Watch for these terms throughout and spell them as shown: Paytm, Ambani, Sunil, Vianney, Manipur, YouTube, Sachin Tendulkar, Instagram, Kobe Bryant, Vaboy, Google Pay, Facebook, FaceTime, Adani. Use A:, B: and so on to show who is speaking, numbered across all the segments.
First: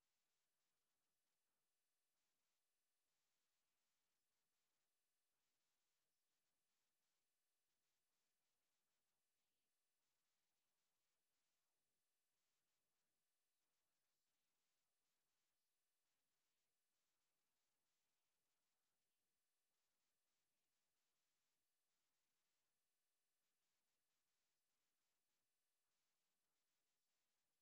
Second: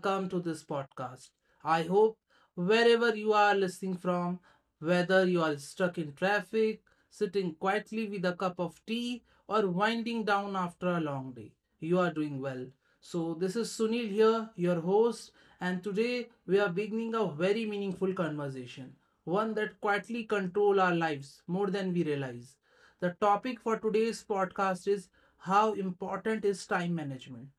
A: welcome to this podcast. I hope wherever you are listening from, whether you are stuck in traffic, sitting quietly with a cup of tea, or winding down after a long day, you are doing well. So, this is Sunil here, your host, and today we are beginning a very meaningful conversation, one that quietly control our lives more than we realize. The topic for today's podcast is how important is time management.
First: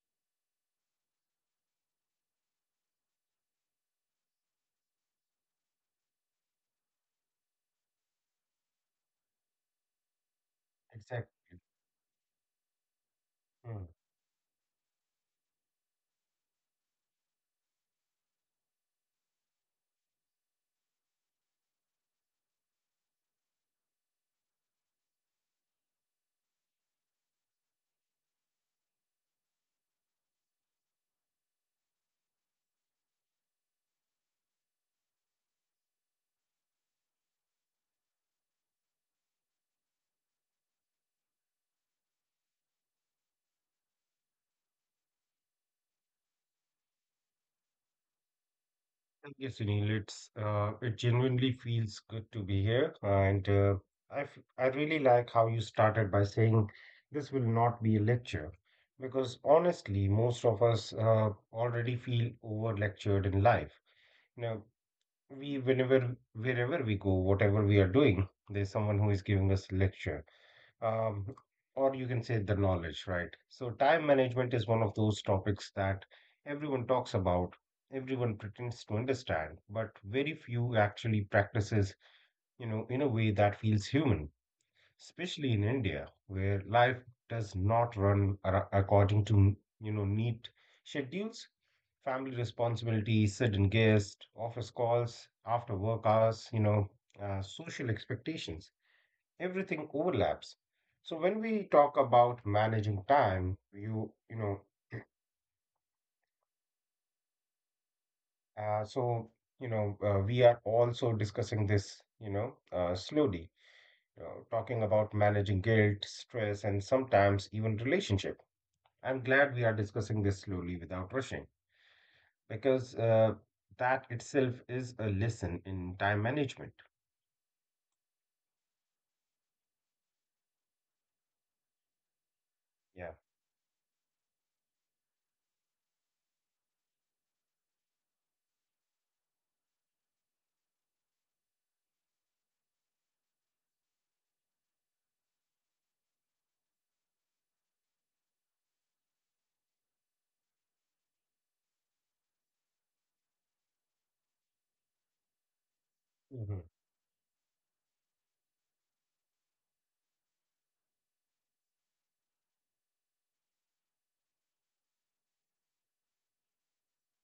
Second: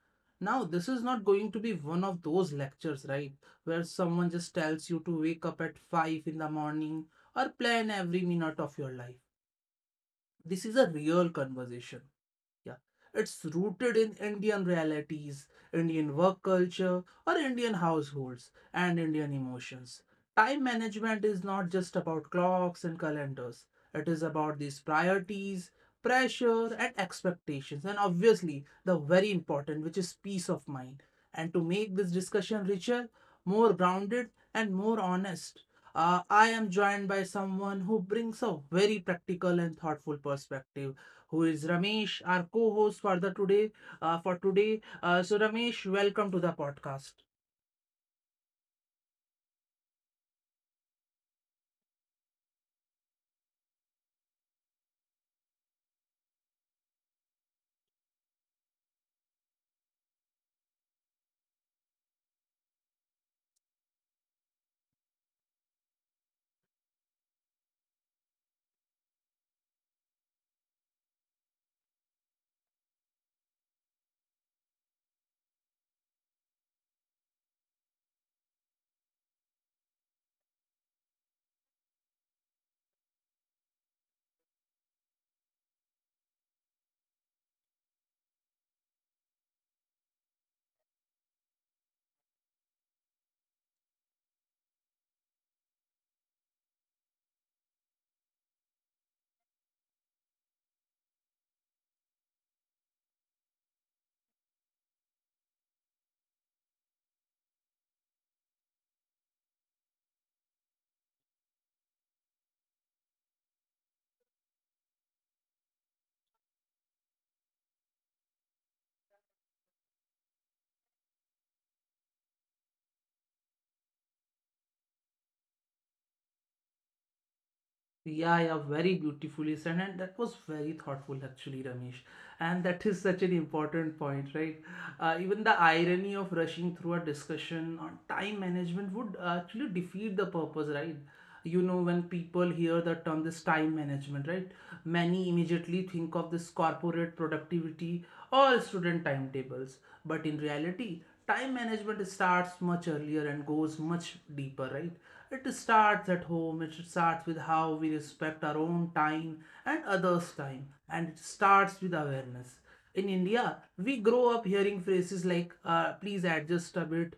A: Now, this is not going to be one of those lectures, right, where someone just tells you to wake up at 5 in the morning or plan every minute of your life. This is a real
B: Exactly.
A: conversation. Yeah. It's
B: Hmm.
A: rooted in Indian realities, Indian work culture, or Indian households and Indian emotions. Time management is not just about clocks and calendars, it is about these priorities, pressure, and expectations, and obviously the very important, which is peace of mind. And to make this discussion richer, more grounded, and more honest, I am joined by someone who brings a very practical and thoughtful perspective, who is Ramesh, our co-host for the today for today. So Ramesh, welcome to the podcast.
B: Thank you, Sunil. It genuinely feels good to be here, and I really like how you started by saying this will not be a lecture, because honestly, most of us already feel over lectured in life. You know, we whenever wherever we go, whatever we are doing, there's someone who is giving us a lecture. um, or you can say the knowledge, right? So time management is one of those topics that everyone talks about, everyone pretends to understand, but very few actually practices, you know, in a way that feels human, especially in India, where life does not run according to, you know, neat schedules. Family responsibilities, sudden guests, office calls, after work hours, social expectations, everything overlaps. So when we talk about managing time, so we are also discussing this, slowly, talking about managing guilt, stress, and sometimes even relationship. I'm glad we are discussing this slowly without rushing because that itself is a lesson in time management.
A: Yeah, yeah, very beautifully said, and that was very thoughtful actually, Ramesh. And that is
B: Yeah.
A: such an important point, right? Even the irony of rushing through a discussion on time management would actually defeat the purpose, right? You know, when people hear the term this time management, right, many immediately think of this corporate productivity or student timetables, but in reality time management starts much earlier and goes much deeper, right. It starts at
B: Hmm.
A: home, it starts with how we respect our own time and others time, and it starts with awareness. In India, we grow up hearing phrases like please adjust a bit,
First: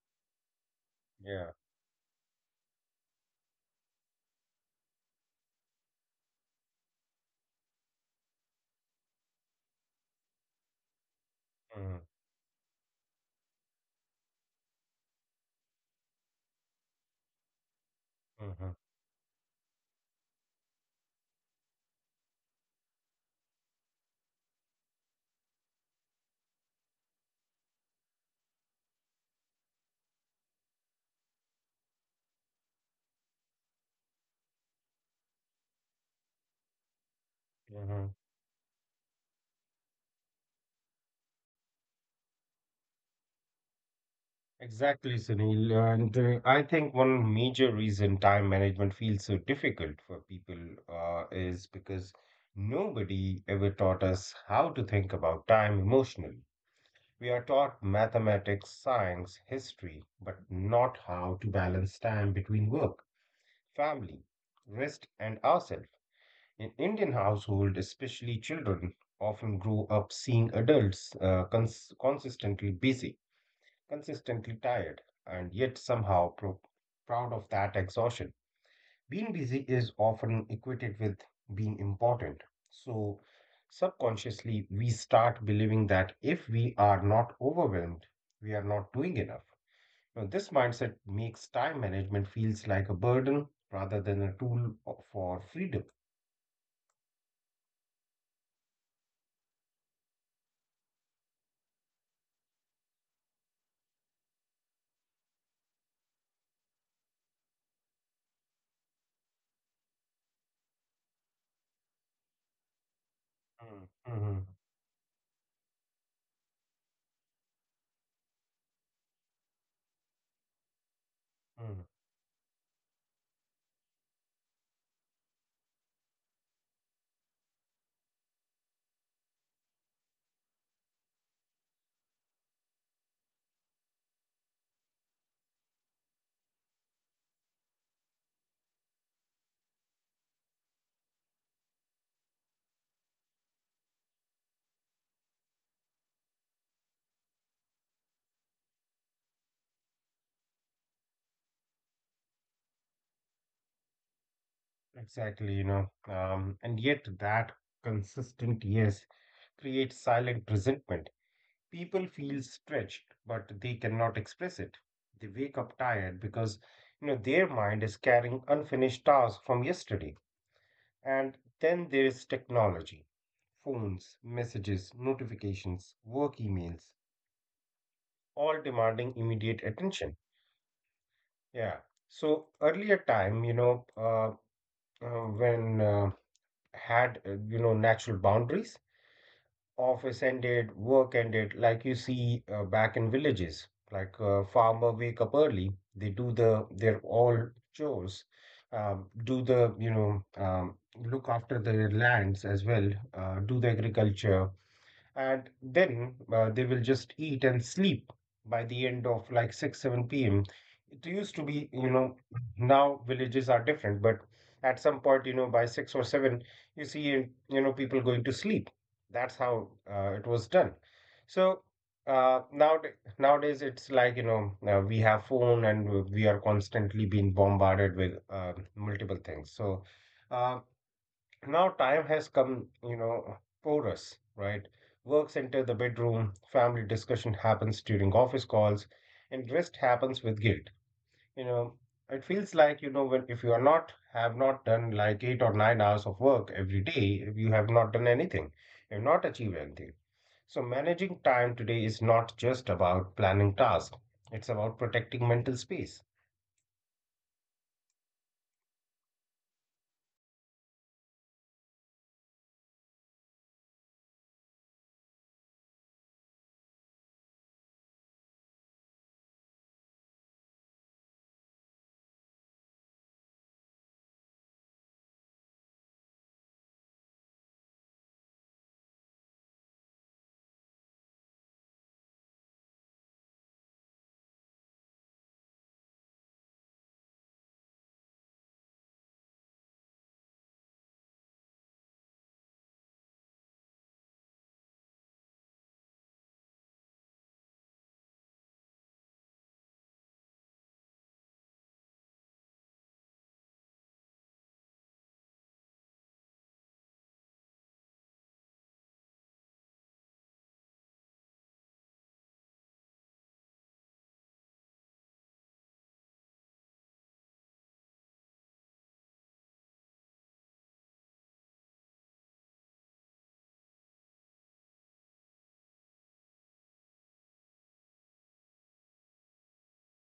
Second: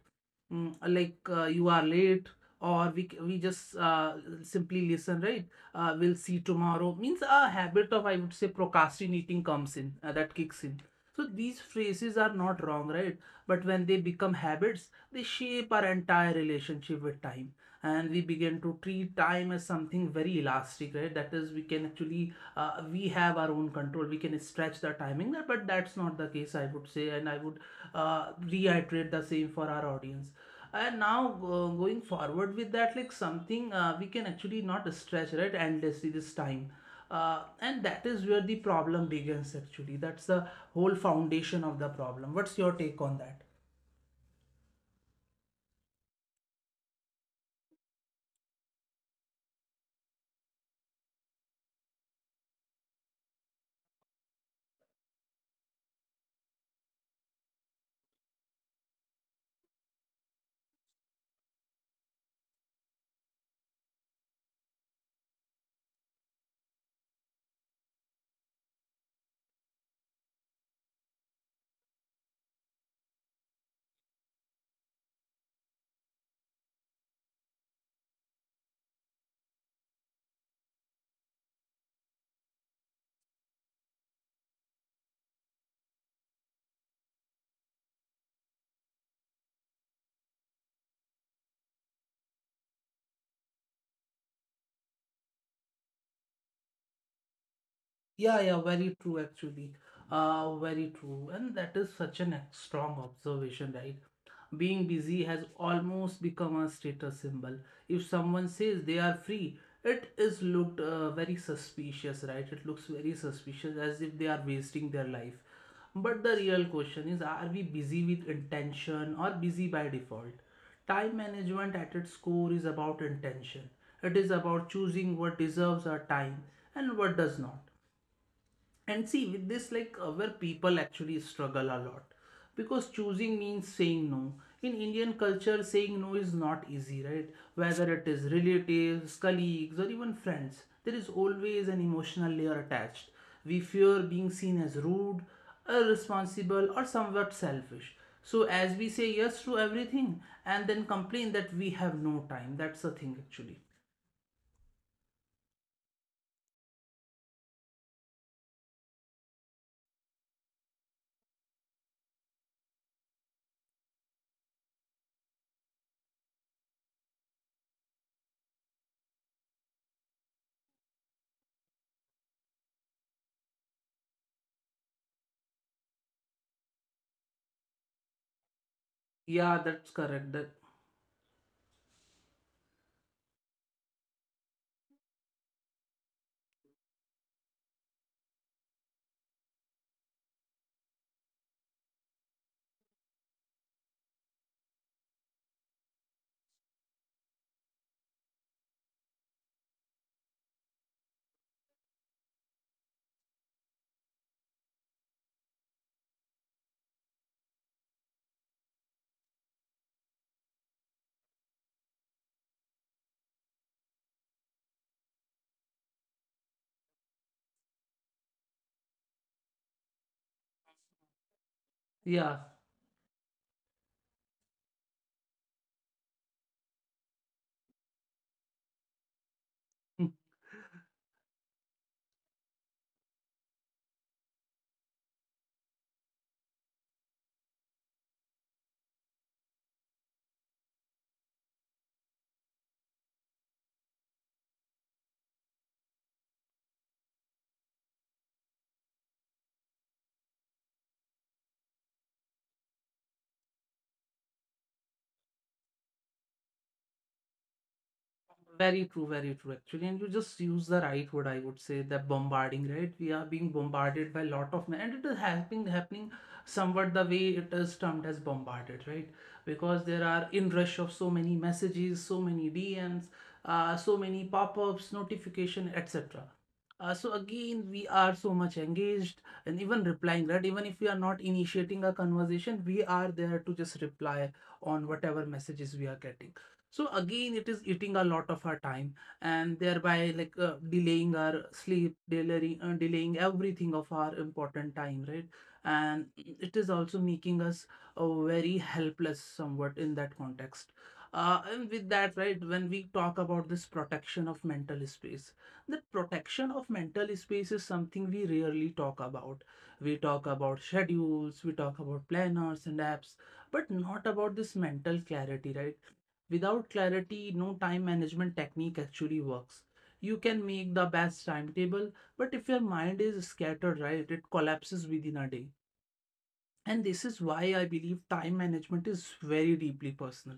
A: like
B: Yeah.
A: you are late, or we just simply listen, right. We'll see tomorrow means a habit of, I would say, procrastinating comes in, that kicks in. So these
B: Hmm.
A: phrases are not wrong, right, but when they become habits, they shape our entire relationship with time, and we
B: Hmm.
A: begin to treat time as something very elastic, right, that is, we can actually we have our own control, we can stretch the timing, but that's not the case, I would say, and I would reiterate the same for our audience. And now going forward with that, like something, we can actually not stretch right endlessly this time. And
B: Hmm.
A: that is where the problem begins actually. That's the whole foundation of the problem. What's your take on that?
B: Exactly, Sunil. And I think one major reason time management feels so difficult for people is because nobody ever taught us how to think about time emotionally. We are taught mathematics, science, history, but not how to balance time between work, family, rest, and ourselves. In Indian household, especially children often grow up seeing adults consistently busy, consistently tired, and yet somehow proud of that exhaustion. Being busy is often equated with being important. So, subconsciously, we start believing that if we are not overwhelmed, we are not doing enough. Now, this mindset makes time management feels like a burden rather than a tool for freedom.
A: Yeah, yeah, very true actually. Very true. And that is such an strong observation, right? Being busy has almost become a status symbol. If someone says they are free, it is looked very suspicious, right? It looks very suspicious
B: Mm,
A: as if they
B: mhm,
A: are wasting their life. But the real question is, are we busy with intention or busy by default? Time
B: mm.
A: management at its core is about intention. It is about choosing what deserves our time and what does not. And see, with this, like where people actually struggle a lot, because choosing means saying no. In Indian culture, saying no is not easy, right? Whether it is relatives, colleagues, or even friends, there is always an emotional layer attached. We fear being seen as rude, irresponsible, or somewhat selfish. So, as we say yes to everything and then complain that we have no time, that's the thing actually.
B: Exactly, you know, and yet that consistent yes creates silent resentment. People feel stretched, but they cannot express it. They wake up tired because, you know, their mind is carrying unfinished tasks from yesterday. And then there is technology. Phones, messages, notifications, work emails, all
A: Yeah,
B: demanding
A: that's
B: immediate
A: correct. That,
B: attention. Yeah. So earlier time, you know, when had you know natural boundaries, office ended, work ended, like you see, back in villages, like farmer wake up early, they do the their all chores, do the, you know, look after their lands as well, do the agriculture, and then they will just eat and sleep by the end of like 6 7 p.m, it used to be, you know. Now villages are different, but at some point, you know, by 6 or 7, you see, you know, people going to sleep. That's how it was done. So now
A: yeah.
B: nowadays it's like, you know, we have phone and we are constantly being bombarded with multiple things. So uh, now time has come, you know, for us, right? Works enter the bedroom, family discussion happens during office calls, and rest happens with guilt. You know, it feels like, you know, when if you are not, have not done like 8 or 9 hours of work every day, if you have not done anything, you have not achieved anything. So managing time today is not just about planning tasks, it's about protecting mental space.
A: Very true, actually. And you just use the right word, I would say, that bombarding, right? We are being bombarded by a lot of, men, and it is happening somewhat the way it is termed as bombarded, right? Because there are inrush of so many messages, so many DMs, so many pop-ups, notification, etc. So again, we are so much engaged and even replying, right? Even if we are not initiating a conversation, we are there to just reply on whatever messages we are getting. So again, it is eating a lot of our time, and thereby like delaying our sleep, delaying everything of our important time, right. And it is also making us very helpless somewhat in that context. And with that, right, when we talk about this protection of mental space, the protection of mental space is something we rarely talk about. We talk about schedules, we talk about planners and apps, but not about this mental clarity, right. Without clarity, no time management technique actually works. You can make the best timetable, but if your mind is scattered, right, it collapses within a day. And this is why I believe time management is very deeply personal.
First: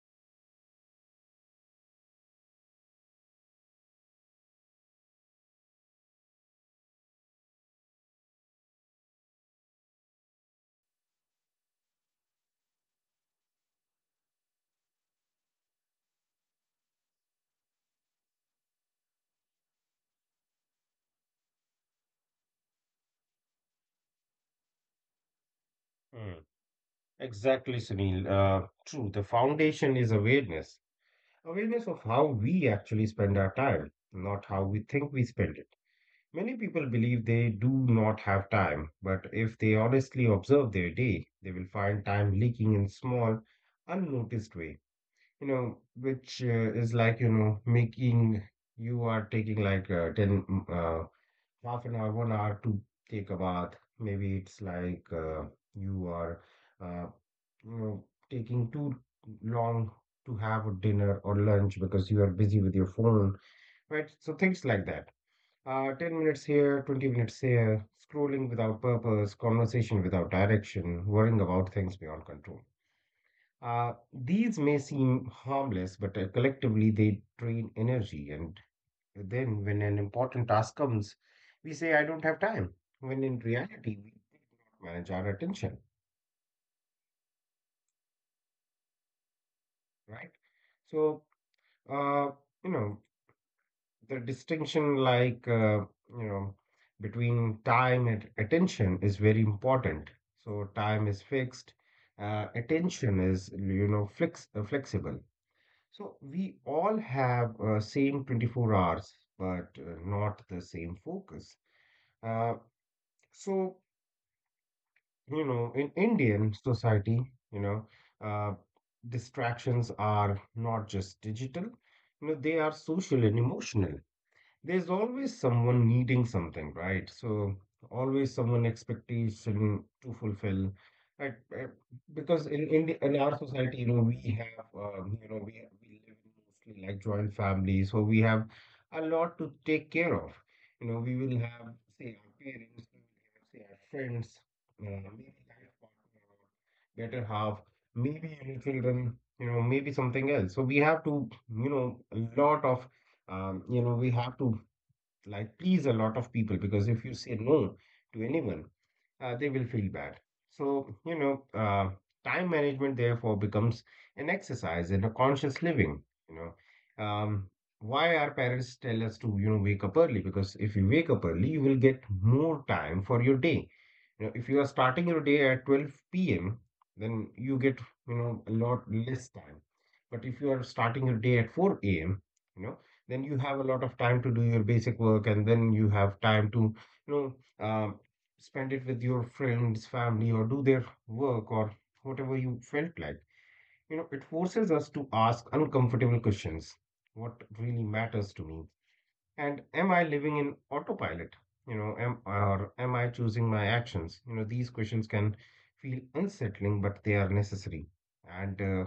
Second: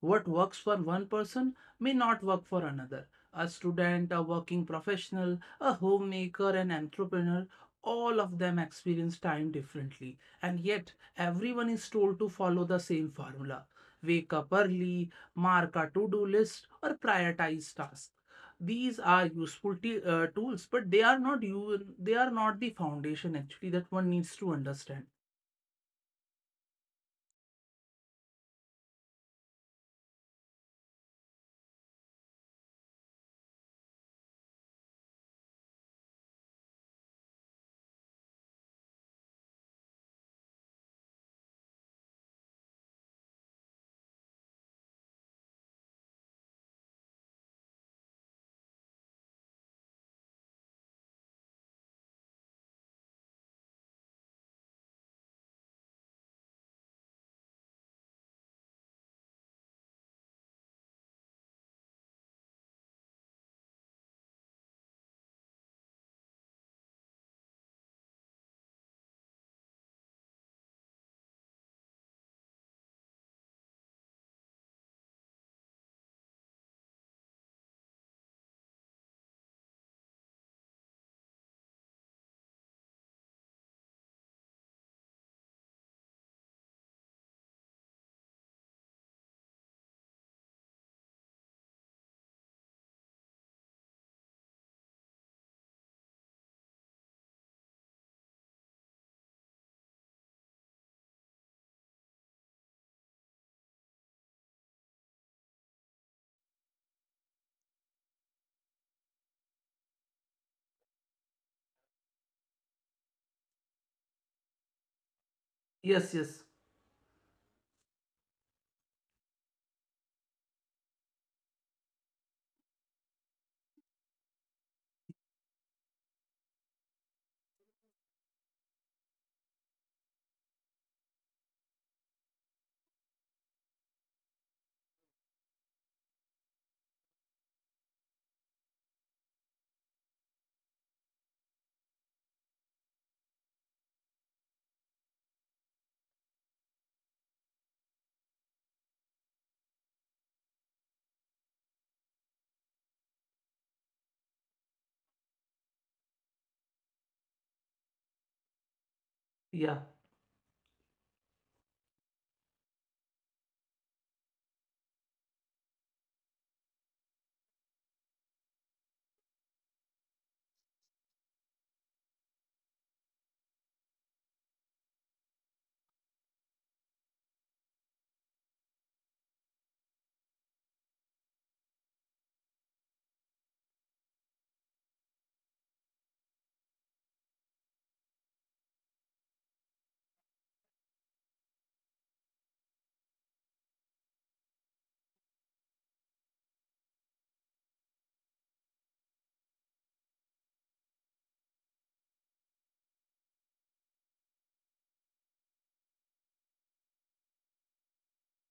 A: What works for one person may not work for another. A student, a working professional, a homemaker, an entrepreneur, all of them experience time differently. And yet, everyone is told to follow the same formula: wake up early, mark a to do list, or prioritize tasks. These are useful tools, but they are not you. They are not the foundation actually that one needs to understand.
B: Hmm. Exactly, Sunil. True. The foundation is awareness. Awareness of how we actually spend our time, not how we think we spend it. Many people believe they do not have time, but if they honestly observe their day, they will find time leaking in small, unnoticed way. You know, which is like, you know, making you are taking like ten uh, half an hour, 1 hour to take a bath. Maybe it's like you are, uh, you know, taking too long to have a dinner or lunch because you are busy with your phone, right? So things like that. 10 minutes here, 20 minutes here, scrolling without purpose, conversation without direction, worrying about things beyond control. These may seem harmless, but collectively they drain energy, and then, when an important task comes, we say, I don't have time, when in reality, we manage our attention, right? So, uh, you know, the distinction, like, you know, between time and attention is very important. So time is fixed, attention is, you know, flexible. So we all have same 24 hours, but not the same focus. Uh, so, you know, in
A: Yes,
B: Indian
A: yes.
B: society, you know, uh, distractions are not just digital, you know, they are social and emotional. There's always someone needing something, right? So always someone expectation to fulfill, right? Because in our society, you know, we have, you know, we live mostly like joint families, so we have a lot to take care of. You know, we will have say our parents, we will have say our friends, maybe life partner, or better half, maybe your children. You know, maybe something else. So we have to, you know, a lot of, you know, we have to like please a lot of people, because if you say no to anyone, they will feel bad.
A: Yeah.
B: So, you know, time management therefore becomes an exercise in a conscious living, you know. Why our parents tell us to, you know, wake up early? Because if you wake up early, you will get more time for your day. You know, if you are starting your day at 12 p.m., then you get, you know, a lot less time. But if you are starting your day at 4 a.m., you know, then you have a lot of time to do your basic work, and then you have time to, you know, spend it with your friends, family, or do their work, or whatever you felt like. You know, it forces us to ask uncomfortable questions. What really matters to me, and am I living in autopilot? You know, am or am I choosing my actions? You know, these questions can feel unsettling, but they are necessary. And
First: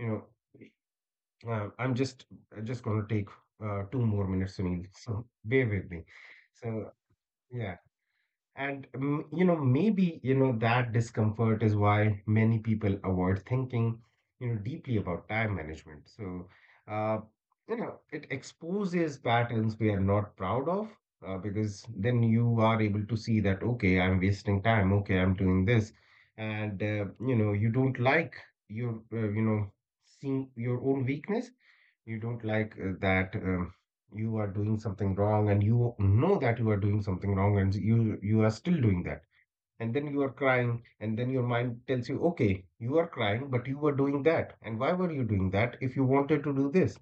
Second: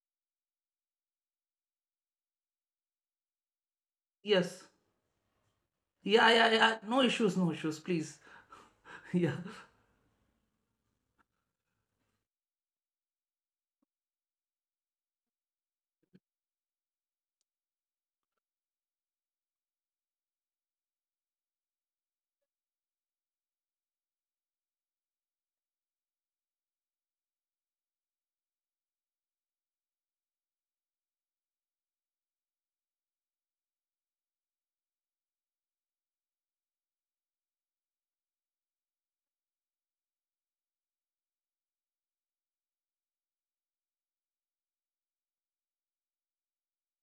B: you know, uh, I'm just I'm just going to take 2 more minutes,
A: Yes.
B: Sunil. So bear with me.
A: Yeah, yeah, yeah.
B: So
A: No issues, no
B: yeah,
A: issues, please.
B: and mm,
A: Yeah.
B: you know, maybe you know that discomfort is why many people avoid thinking, you know, deeply about time management. So uh, you know, it exposes patterns we are not proud of, because then you are able to see that okay, I'm wasting time. Okay, I'm doing this, and you know, you don't like your you know, seeing your own weakness. You don't like that you are doing something wrong, and you know that you are doing something wrong, and you are still doing that. And then you are crying and then your mind tells you, okay, you are crying but you were doing that, and why were you doing that if you wanted to do this?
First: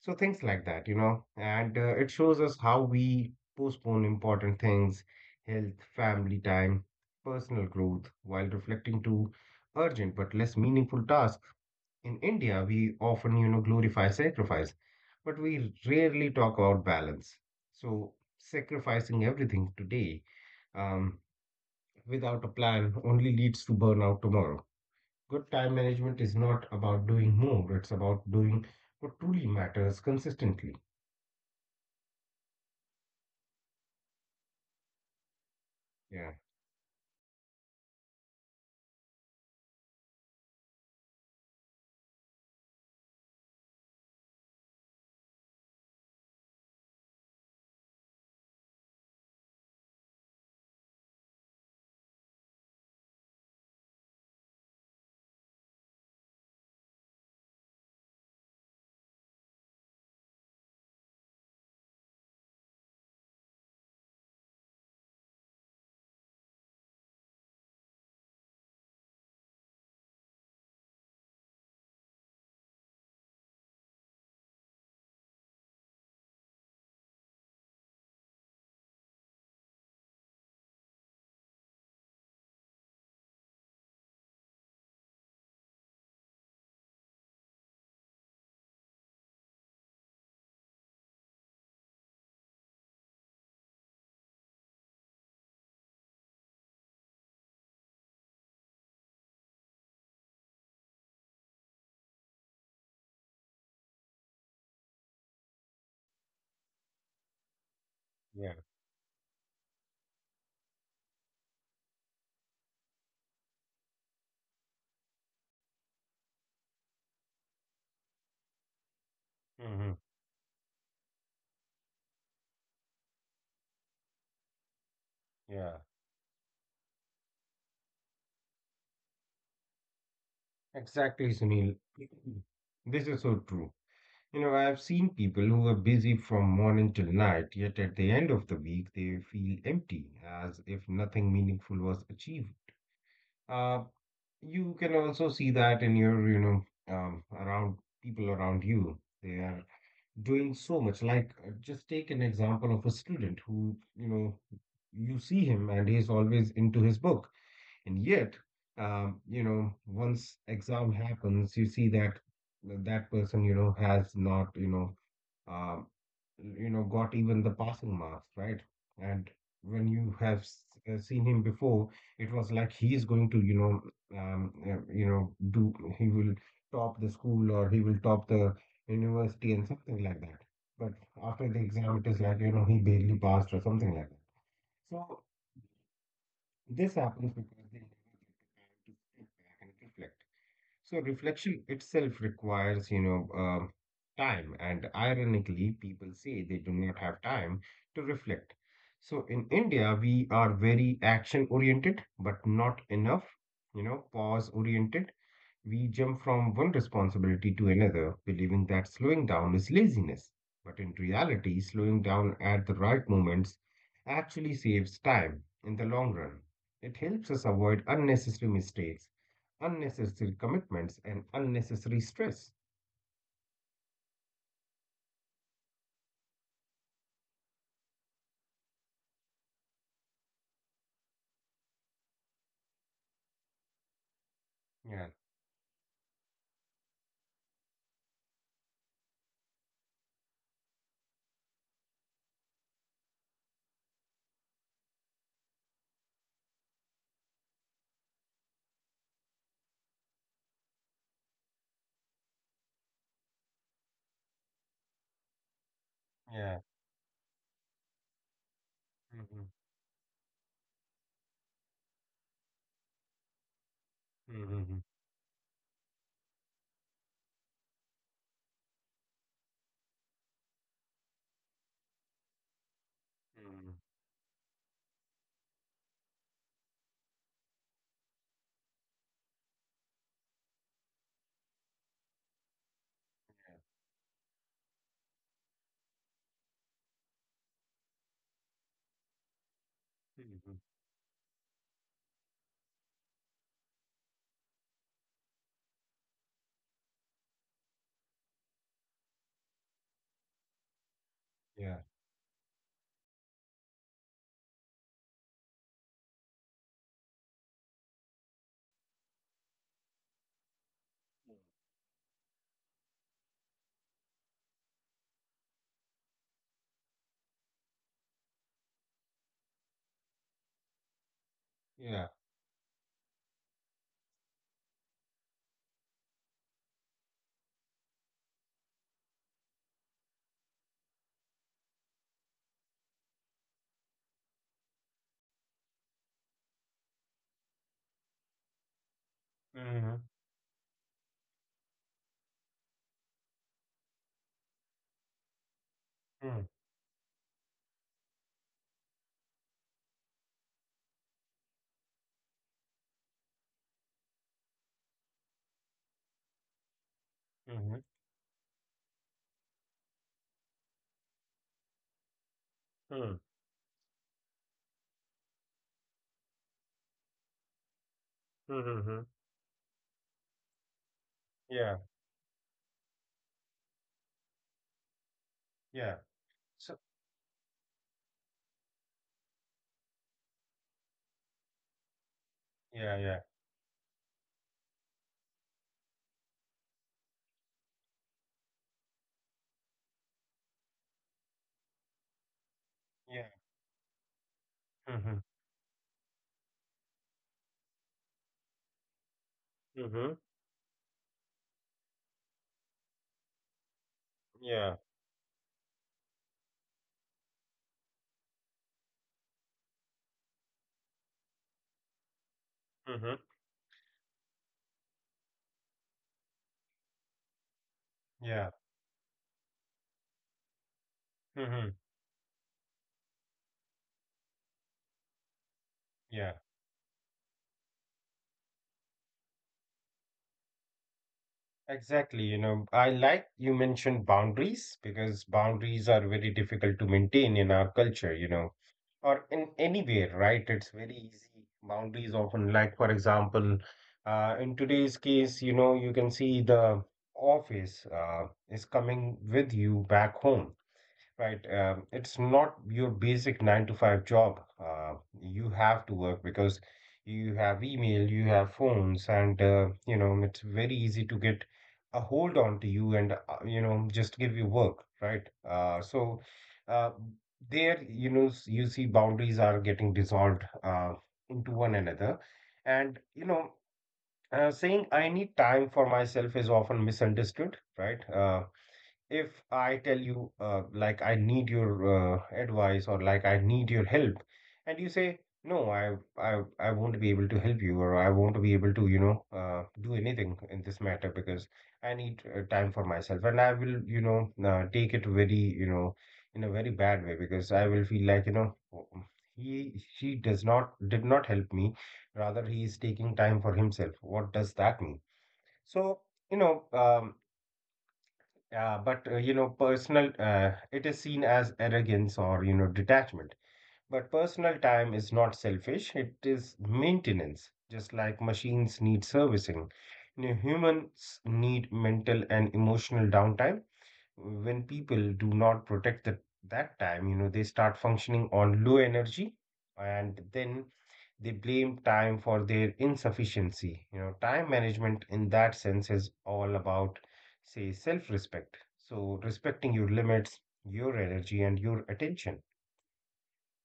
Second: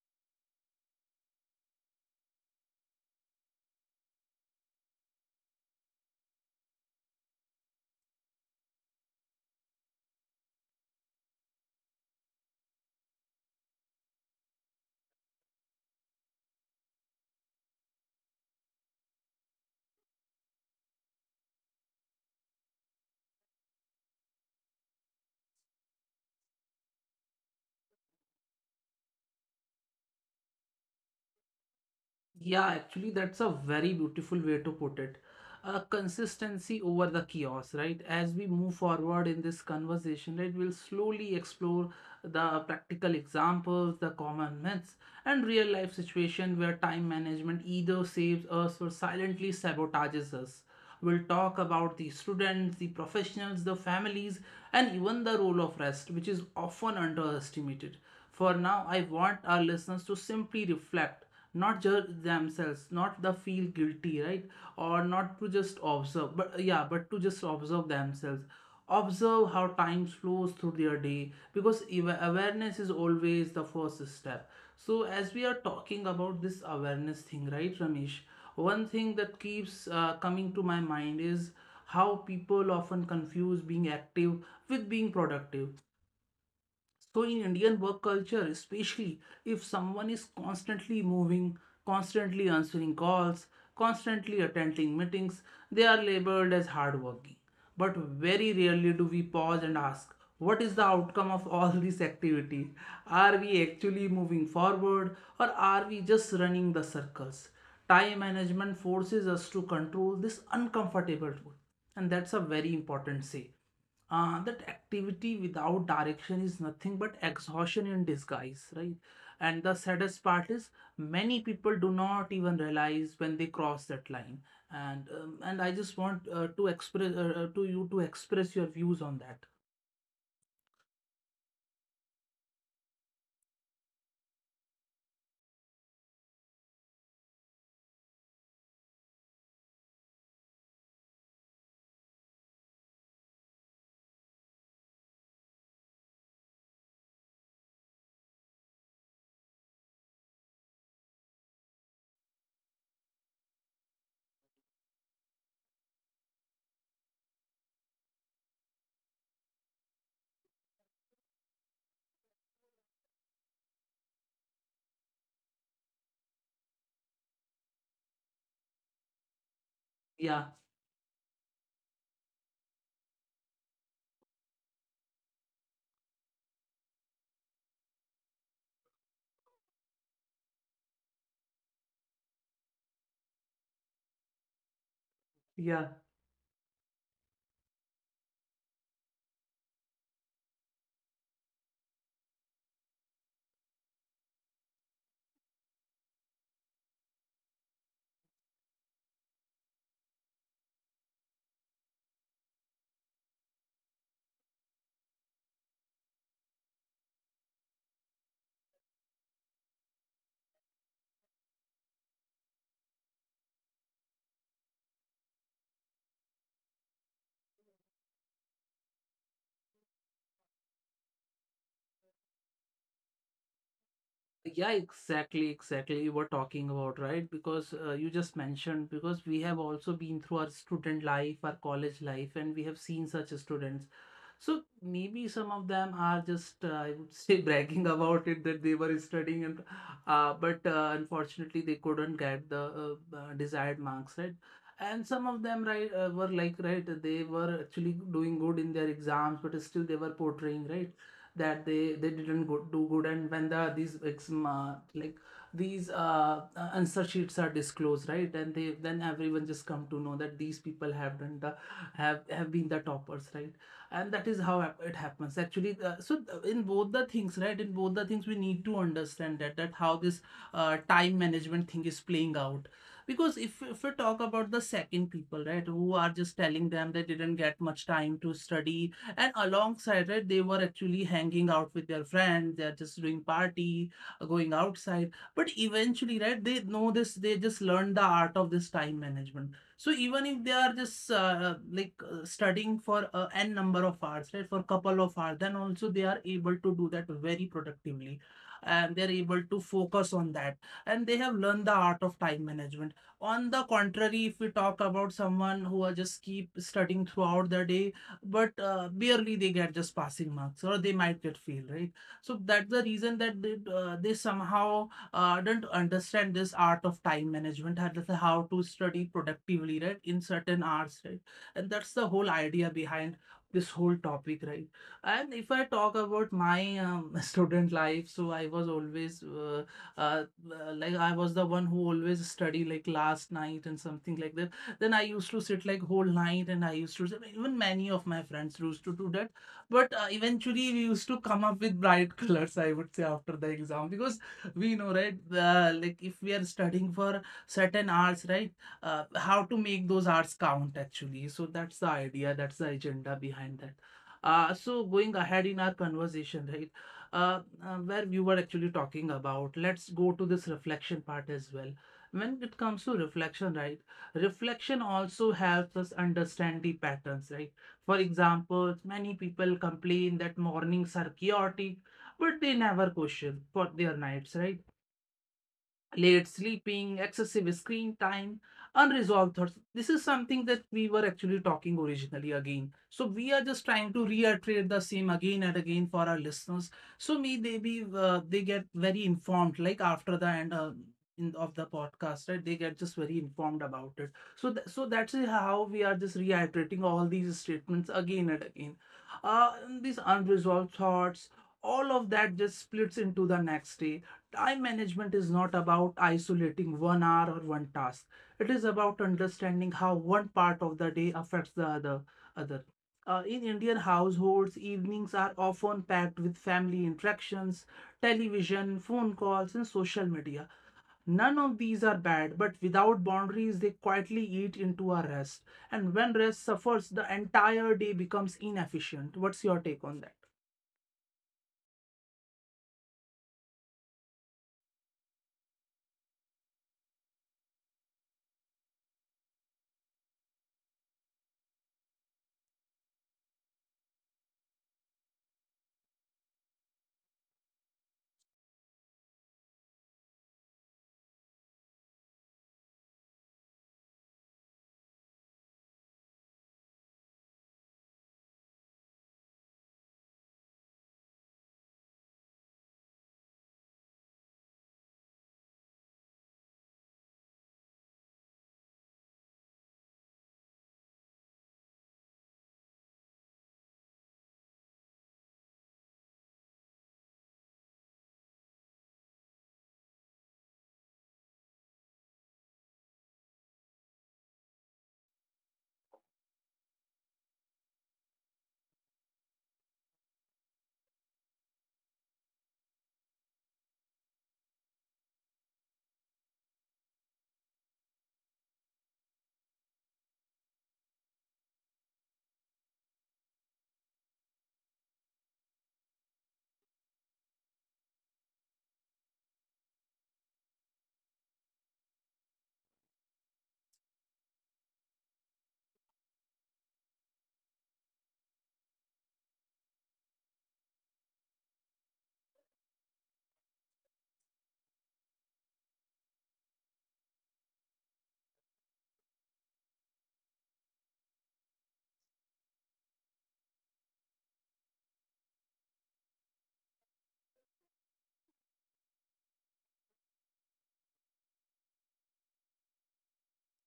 B: So things like that, you know. And it shows us how we postpone important things, health, family time, personal growth, while reflecting to urgent but less meaningful tasks. In India, we often, you know, glorify sacrifice, but we rarely talk about balance. So sacrificing everything today, um, without a plan only leads to burnout tomorrow. Good time management is not about doing more, it's about doing what truly matters consistently.
A: Yeah, actually, that's a very beautiful way to put it.
B: Yeah,
A: Consistency over the chaos, right? As we move forward in this conversation, right, we'll slowly explore the practical examples, the common myths, and real life situation where time management either saves us or silently sabotages us. We'll talk about the students, the professionals, the families, and even the role of rest, which is often underestimated. For now, I want our listeners to simply reflect, not judge themselves, not the feel guilty, right? Or not to just observe, but yeah, but to just observe themselves, observe how time flows through their day, because awareness is always the first step. So as we are talking about this awareness thing, right, Ramesh, one thing that keeps coming to my mind is how people often confuse being active with being productive. So, in Indian work culture, especially, if someone is constantly moving, constantly answering calls, constantly attending meetings, they are labeled as hardworking. But very rarely do we pause and ask, what is the outcome of all this activity? Are we actually moving forward or are we just running the circles? Time
B: yeah.
A: management forces us to control this uncomfortable truth, and that's a very important say, that activity without direction is nothing but exhaustion in disguise, right? And the
B: Hmm.
A: saddest part is many people do not even realize when they cross that line. And
B: Yeah,
A: I just want to express your views on that.
B: exactly, Sunil. This is so true. You know, I've seen people who are busy from morning till night, yet at the end of the week they feel empty, as if nothing meaningful was achieved. Uh, you can also see that in your, you know, around people around you. They are doing so much. Like, just take an example of a student who, you know, you see him and he's always into his book, and yet, you know, once exam happens, you see that that person, you know, has not, you know, um, you know, got even the passing marks, right? And when you have
A: Yeah,
B: seen him before, it was like he is going to, you know, do, he will top the school or he will top the university and something like that. But after the exam, it is like, you know, he barely passed or something like that. So
A: yeah.
B: this happens because they never get the time to sit back and reflect. So reflection itself requires, you know, time, and ironically, people say they do not have time to reflect. So in India, we are very action oriented, but not enough, you know, pause oriented. We jump from one responsibility to another, believing that slowing down is laziness. But in reality, slowing down at the right moments actually saves time in the long run. It helps us avoid unnecessary mistakes, unnecessary commitments, and unnecessary stress.
A: Yeah, exactly, exactly. You were talking about, right? Because you just mentioned, because we have also been through our student life, our college life, and we have seen such students. So
B: Yeah,
A: maybe some of them are just, I would say, bragging about it that they were studying, and but unfortunately they couldn't get the desired marks, right? And some of them, right, were like, right, they were actually doing good in their exams, but still they were portraying, right, that they didn't go, do good. And when the these ex- like these
B: yeah.
A: answer sheets are disclosed, right, and they then
B: Mhm,
A: everyone just come to know that these people have done the have been the toppers, right. And that
B: mhm,
A: is how
B: mhm,
A: it happens actually. So in both the things, right, in both the things we need to understand that how this time management thing is playing out.
B: yeah,
A: Because if we talk about the second people, right, who are just telling them they didn't get much time to study, and alongside it, they were actually hanging out with their friends. They're just doing party, going outside. But eventually, right, they know this. They just learn the art of this time management. So even if
B: mhm,
A: they are just studying for n number of hours, right, for a couple of hours, then also they are able to do that very productively, and they're able to focus on that. And they have
B: yeah,
A: learned the art of time management. On the contrary, if we talk about someone who are just keep studying throughout the day, but barely they get just passing marks, or they might get fail, right? So that's the reason that they somehow don't understand this art of time management, how study productively, right, in certain hours, right? And that's
B: yeah.
A: the whole idea behind this whole topic, right? And if I talk about my student life, so I was always uh, like I was the one who always study like last night and something like that. Then I used to sit like whole night and I used to, even many of my friends used to do that. But
B: Mhm,
A: eventually we used to come up with bright colors, I would say, after the exam, because we know, right? The, like if we
B: mhm,
A: are studying for certain hours, right? How to make those hours count actually. So that's the idea, that's the agenda behind that. So going ahead in our conversation, right?
B: mhm,
A: Where we were actually talking about. Let's go to this reflection part as well. When it comes to
B: mhm,
A: reflection, right? Reflection also helps us understand the patterns, right? For example,
B: mhm,
A: many people complain that mornings are
B: yeah,
A: chaotic, but they never question for their nights, right?
B: yeah.
A: Late
B: So,
A: sleeping, excessive screen time, unresolved thoughts. This is something that we were actually talking originally again.
B: yeah,
A: So
B: yeah,
A: we are just trying to reiterate the same again and again for our listeners. So may they be they get very informed, like after the end in, of the podcast, right? They get just very
B: yeah.
A: informed about it. So so that's
B: Hmm.
A: how we are just reiterating all these statements again and again. And these
B: Hmm.
A: unresolved thoughts, all of that just splits into the next day. Time
B: Yeah.
A: management is not about isolating 1 hour or one task. It is about understanding how one part of the day affects the other.
B: Mm-hmm.
A: In Indian households, evenings are often packed with family interactions,
B: Yeah.
A: television, phone calls, and social media. None of
B: Mm-hmm.
A: these are bad, but without boundaries, they quietly eat into our rest. And when
B: Yeah.
A: rest suffers, the entire day becomes inefficient. What's your take on that?
B: Exactly. I like you mentioned boundaries because boundaries are very difficult to maintain in our culture, or in anywhere, right? It's very easy. Boundaries often, like, for example, in today's case, you can see the office is coming with you back home. Right. It's not your basic nine to five job. You have to work because you have email, you have phones, and it's very easy to get a hold on to you and just give you work, right? So uh, there, you know, s- you see boundaries are getting dissolved into one another, and saying I need time for myself is often misunderstood, right? If I tell you, like, I need your advice or like I need your help, and you say, no, I won't be able to help you or I won't be able to, do anything in this matter because I need time for myself, and I will, take it very, in a very bad way because I will feel like, "Oh, he, she does not, did not help me. Rather, he is taking time for himself. What does that mean?" So, you know, um, yeah, but it is seen as arrogance or, detachment. But personal time is not selfish, it is maintenance, just like machines need servicing. You know, humans need mental and emotional downtime. When people do not protect that time, they start functioning on low energy and then they blame time for their insufficiency. You know, time management in that sense is all about, say, self respect. So, respecting your limits, your energy, and your attention.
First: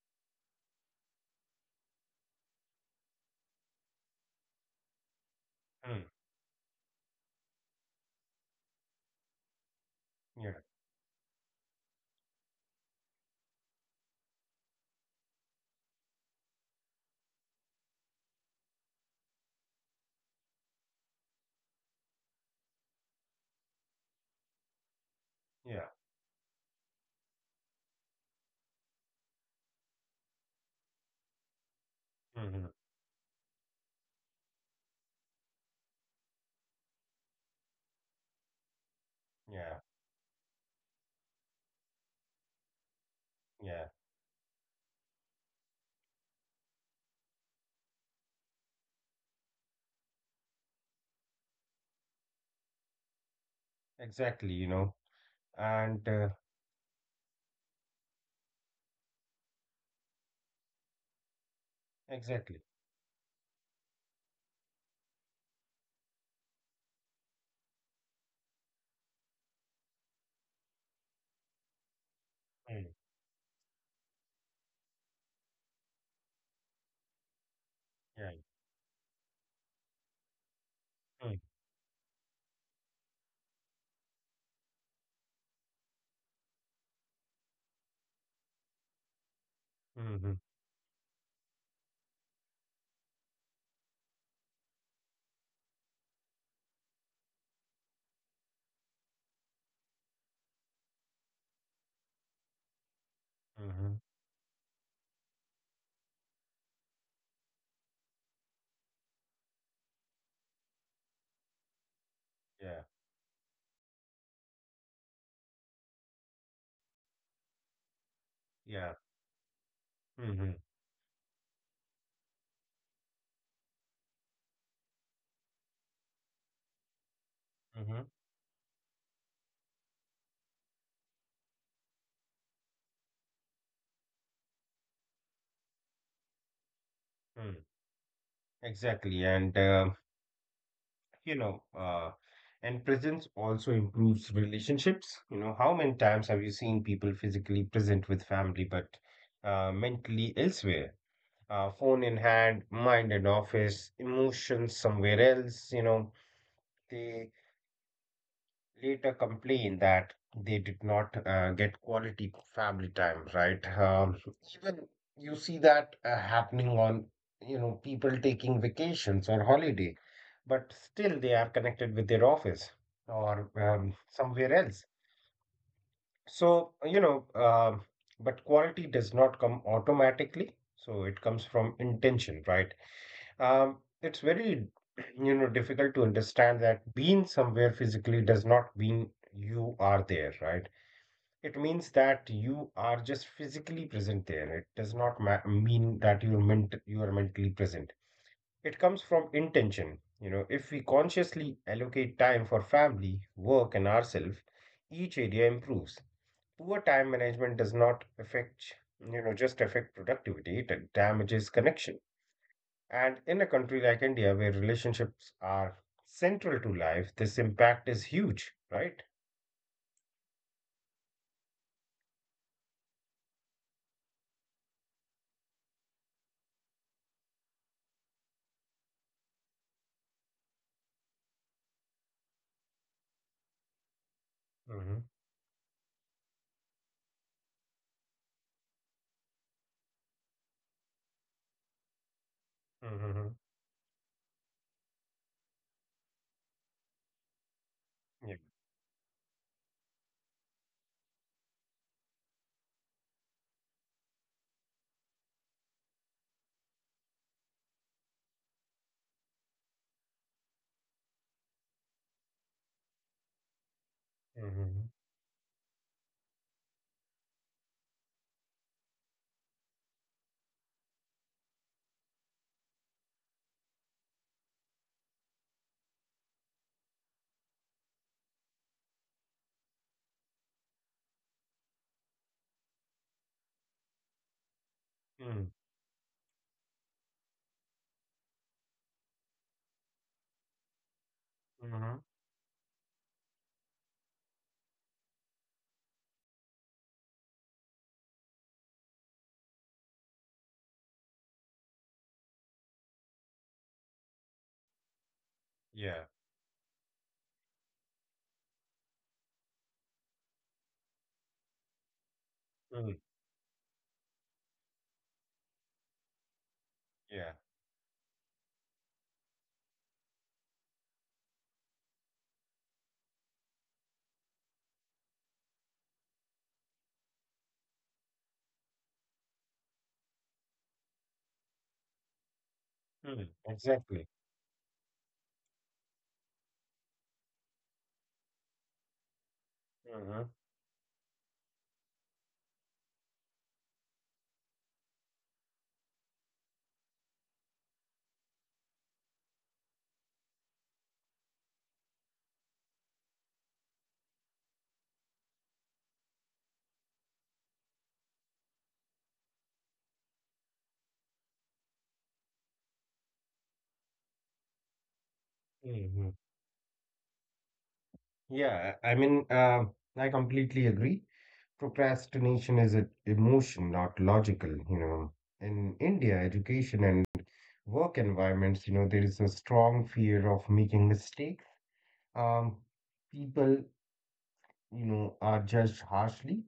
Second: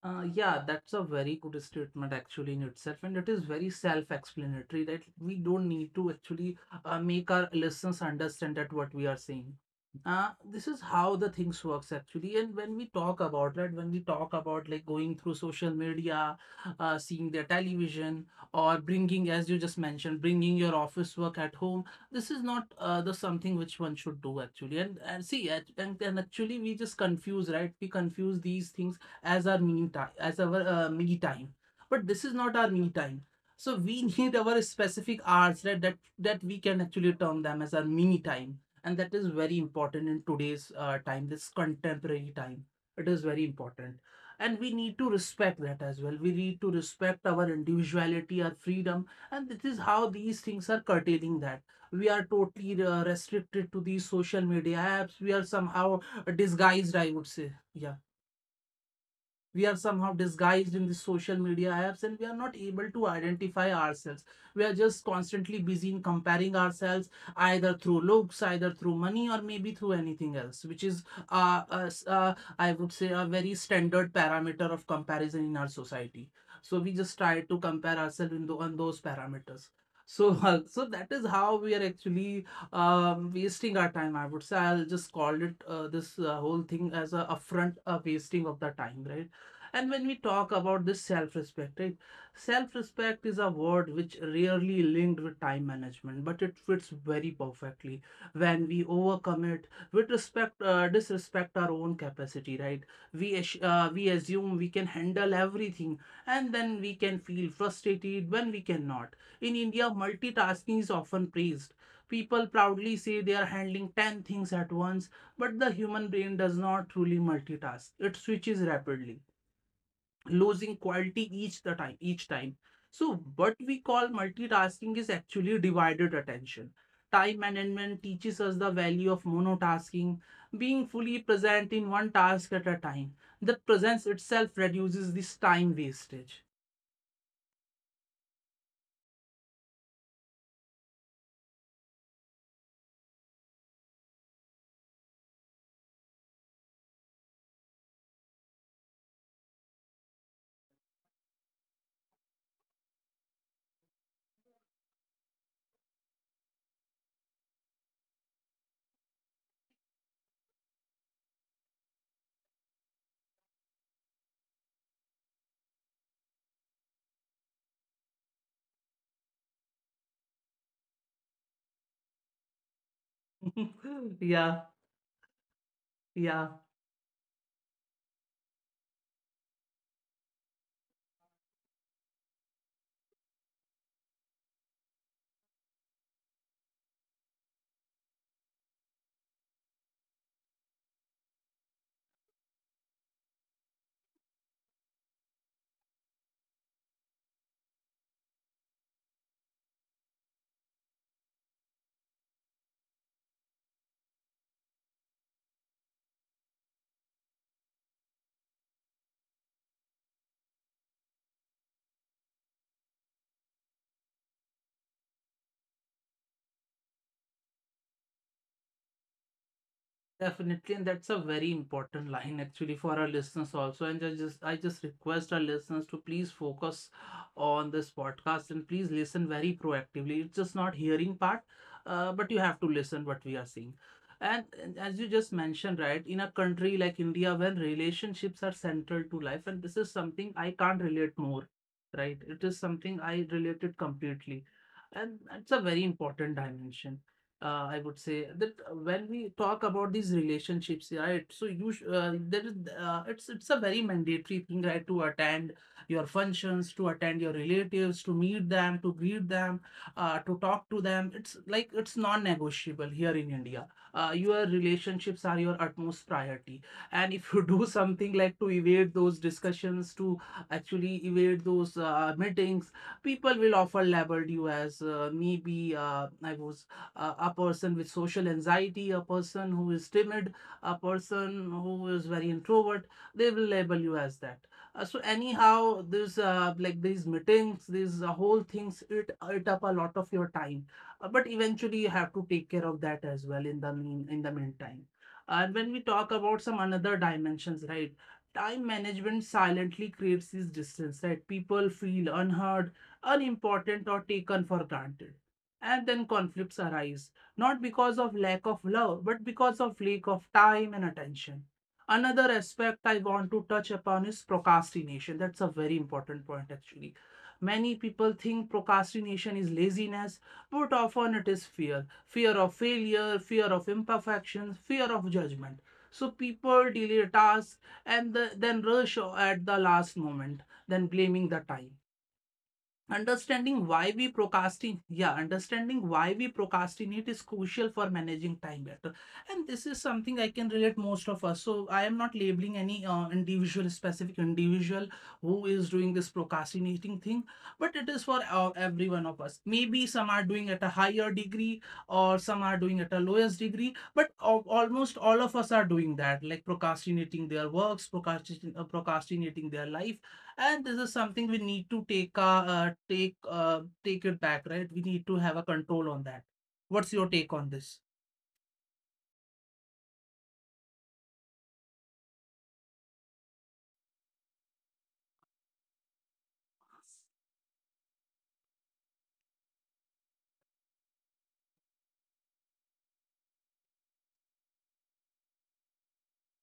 A: Yeah, that's a very good statement actually in itself, and it is very self-explanatory that we don't need
B: Hmm.
A: to actually make our listeners understand that what we are saying.
B: Yeah.
A: This is how the things works actually, and when we talk about that, when we talk about like going through social media, seeing their television, or bringing, as you just mentioned, bringing your office work at home, this is not the something which one should do actually. And see, and,
B: Yeah.
A: and and actually we just confuse, right? We confuse these things as our me time, as our me time, but this is not
B: Hmm.
A: our me time. So we need our specific hours, right, that we can actually term them as our mini time. And that is very
B: Yeah.
A: important in today's time, this contemporary time. It is very
B: Yeah.
A: important, and we need to respect that as well. We need to respect our individuality, our freedom, and this is how these things are curtailing that. We are totally restricted to these social
B: Exactly.
A: media apps. We are somehow
B: And
A: disguised, I would say. Yeah, we are somehow disguised in the social media apps, and we are
B: exactly.
A: not able to identify ourselves. We are just constantly busy in comparing ourselves, either through looks, either through money, or maybe through anything else, which is uh, uh, s- uh,
B: Mm.
A: I would say a very standard parameter of comparison in our society. So we just try to compare
B: Yeah.
A: ourselves in on those parameters. So so that
B: Mm.
A: is how we are actually wasting our time, I would say. I'll just call it this whole thing as a upfront wasting of the time, right? And when we
B: Hmm.
A: talk about this self respect, right? Self respect is a word which rarely linked with time management, but it fits very perfectly when we overcome it with respect, disrespect our own capacity, right? We, ass-
B: Hmm.
A: uh, we assume we can handle everything, and then we can feel frustrated when we cannot. In India, multitasking is often praised. People
B: Yeah.
A: proudly say they are handling 10 things at once, but the human brain does not truly multitask. It switches
B: Yeah.
A: rapidly,
B: Hmm.
A: losing quality each time. So what we call multitasking is actually divided attention. Time
B: Hmm.
A: management teaches us the value of monotasking, being fully present in one task at a time. The presence itself reduces this time wastage.
B: Hmm. Exactly. You know, uh, and presence also improves relationships. How many times have you seen people physically present with family, but mentally elsewhere? Phone in hand, mind in office, emotions somewhere else. They later complain that they did not get quality family time, right? Even you see that happening on, people taking vacations or holiday, but still they are connected with their office or somewhere
A: Yeah,
B: else.
A: yeah.
B: So, but quality does not come automatically. So it comes from intention, right? Um, it's very, difficult to understand that being somewhere physically does not mean you are there, right? It means that you are just physically present there. It does not ma mean that you are mentally present. It comes from intention. If we consciously allocate time for family, work, and ourselves, each area improves. Poor time management does not just affect productivity. It damages connection. And in a country like India, where relationships are central to life, this impact is huge, right?
A: Definitely, and that's a very important line actually for our listeners also. And I just request our listeners to please focus on this podcast and please listen very proactively. It's just not hearing part, but you have to listen what we are saying. And
B: Mm-hmm.
A: as you just mentioned, right, in a country like India, when relationships are central to life, and this is something I can't relate more, right? It is something
B: Mm-hmm.
A: I related completely, and it's a very important dimension I would
B: Yeah.
A: say. That when we talk about these relationships, right? So you there is it's a very mandatory thing, right? To attend your functions, to attend your relatives, to meet them, to greet them, to talk to them. It's like it's non-negotiable here in India. Your
B: Mm-hmm.
A: relationships are your utmost priority, and if you do something like to evade those discussions, to actually evade those meetings, people will often label you as maybe I was a person with social anxiety, a person who is timid, a person who is very introvert. They will label you as that. So
B: Mm-hmm.
A: anyhow, this like these meetings, these whole things eat up a lot of your time. But eventually,
B: Mm-hmm.
A: you have to take care of that as well in the meantime. And when we talk about some another dimensions, right? Time management silently creates this distance, right? People feel unheard, unimportant, or taken for granted.
B: Yeah.
A: And then conflicts arise, not because of lack of love, but because of lack of time and attention. Another
B: Mm.
A: aspect I want to touch upon is procrastination. That's a very important point, actually.
B: Yeah.
A: Many people think procrastination is laziness, but often it is fear of failure, fear of imperfection, fear of judgment. So people delay tasks and then rush at the last moment, then blaming the time.
B: Mm.
A: Understanding
B: Exactly.
A: why we procrastinate, yeah, understanding why we procrastinate is crucial for managing time better. And this is
B: Mm-hmm.
A: something I can relate most of us. So I am not labeling any individual, specific individual who is doing this procrastinating thing, but it is for every one of us. Maybe some are doing at a higher degree, or some are doing at a lowest degree, but almost all of us are doing that, like procrastinating their works, procrastinating, procrastinating their life. And this is something we need to take take it back, right? We need to have a control
B: Mm-hmm.
A: on that. What's your take on this?
B: Yeah. I mean, I completely agree. Procrastination is an emotion, not logical. In India, education and work environments, there is a strong fear of making mistakes. Um, People, are judged harshly,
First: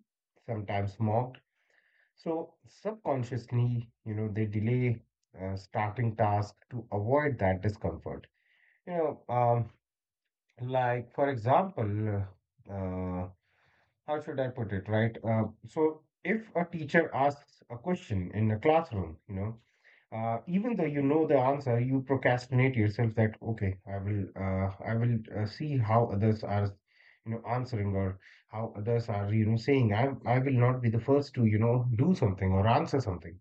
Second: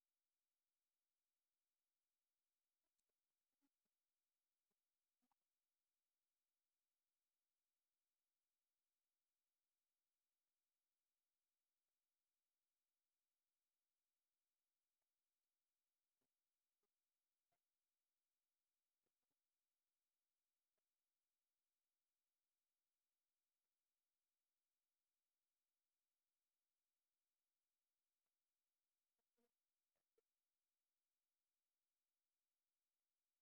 B: sometimes mocked. So subconsciously, they delay starting tasks to avoid that discomfort. You know, um, like for example, uh, uh, how should I put it, right? So if a teacher asks a question in a classroom, even though you know the answer, you procrastinate yourself that, okay, I will see how others are, answering or how others are, saying, I will not be the first to, do something or answer something.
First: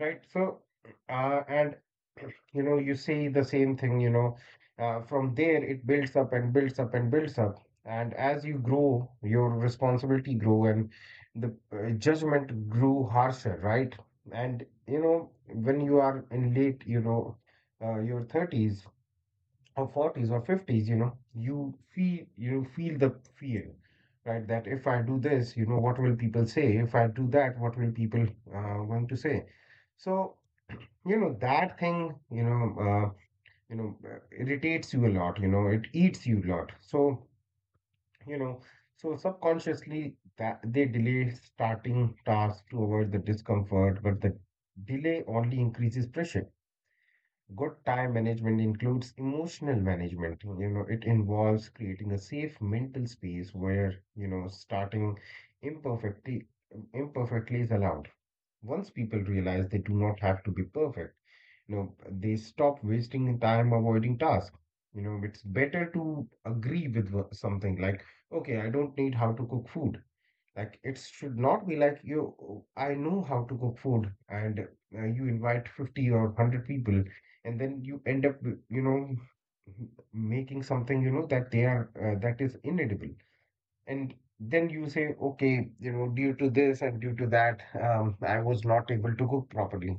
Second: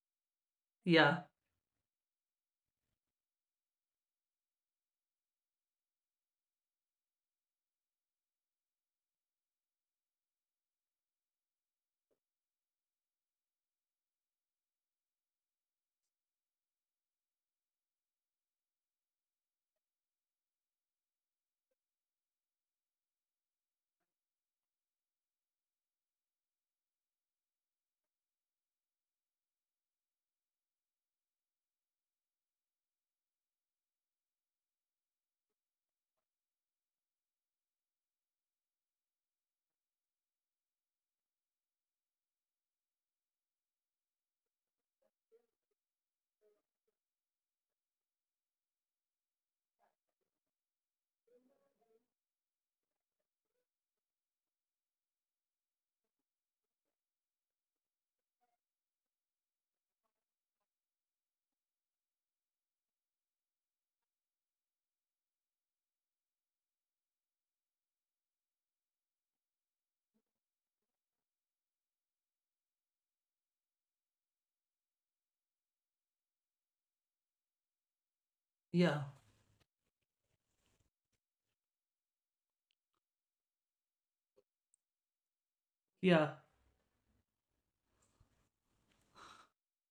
B: Right. So,
A: Yeah.
B: and you see the same thing, from there it builds up and builds up and builds up. And as you grow, your responsibility grow and the judgment grew harsher, right? And when you are in late, your 30s or 40s or 50s, you feel the fear, right? That if I do this, what will people say? If I do that, what will people going to say? So, that thing, irritates you a lot. You know it eats you a lot. So you know so subconsciously that they delay starting tasks to avoid the discomfort, but the delay only increases pressure. Good time management includes emotional management. You know it involves creating a safe mental space where, starting imperfectly imperfectly, is allowed. Once people realize they do not have to be perfect, you know, they stop wasting time avoiding tasks. It's better to agree with something like, okay, I don't need how to cook food. Like, it should not be like you, "Oh, I know how to cook food, and you invite 50 or 100 people, and then you end up, with,
A: Yeah,
B: making something, that that is inedible. And then you say, okay, due
A: yeah.
B: to this and due to that, I was not able to cook properly."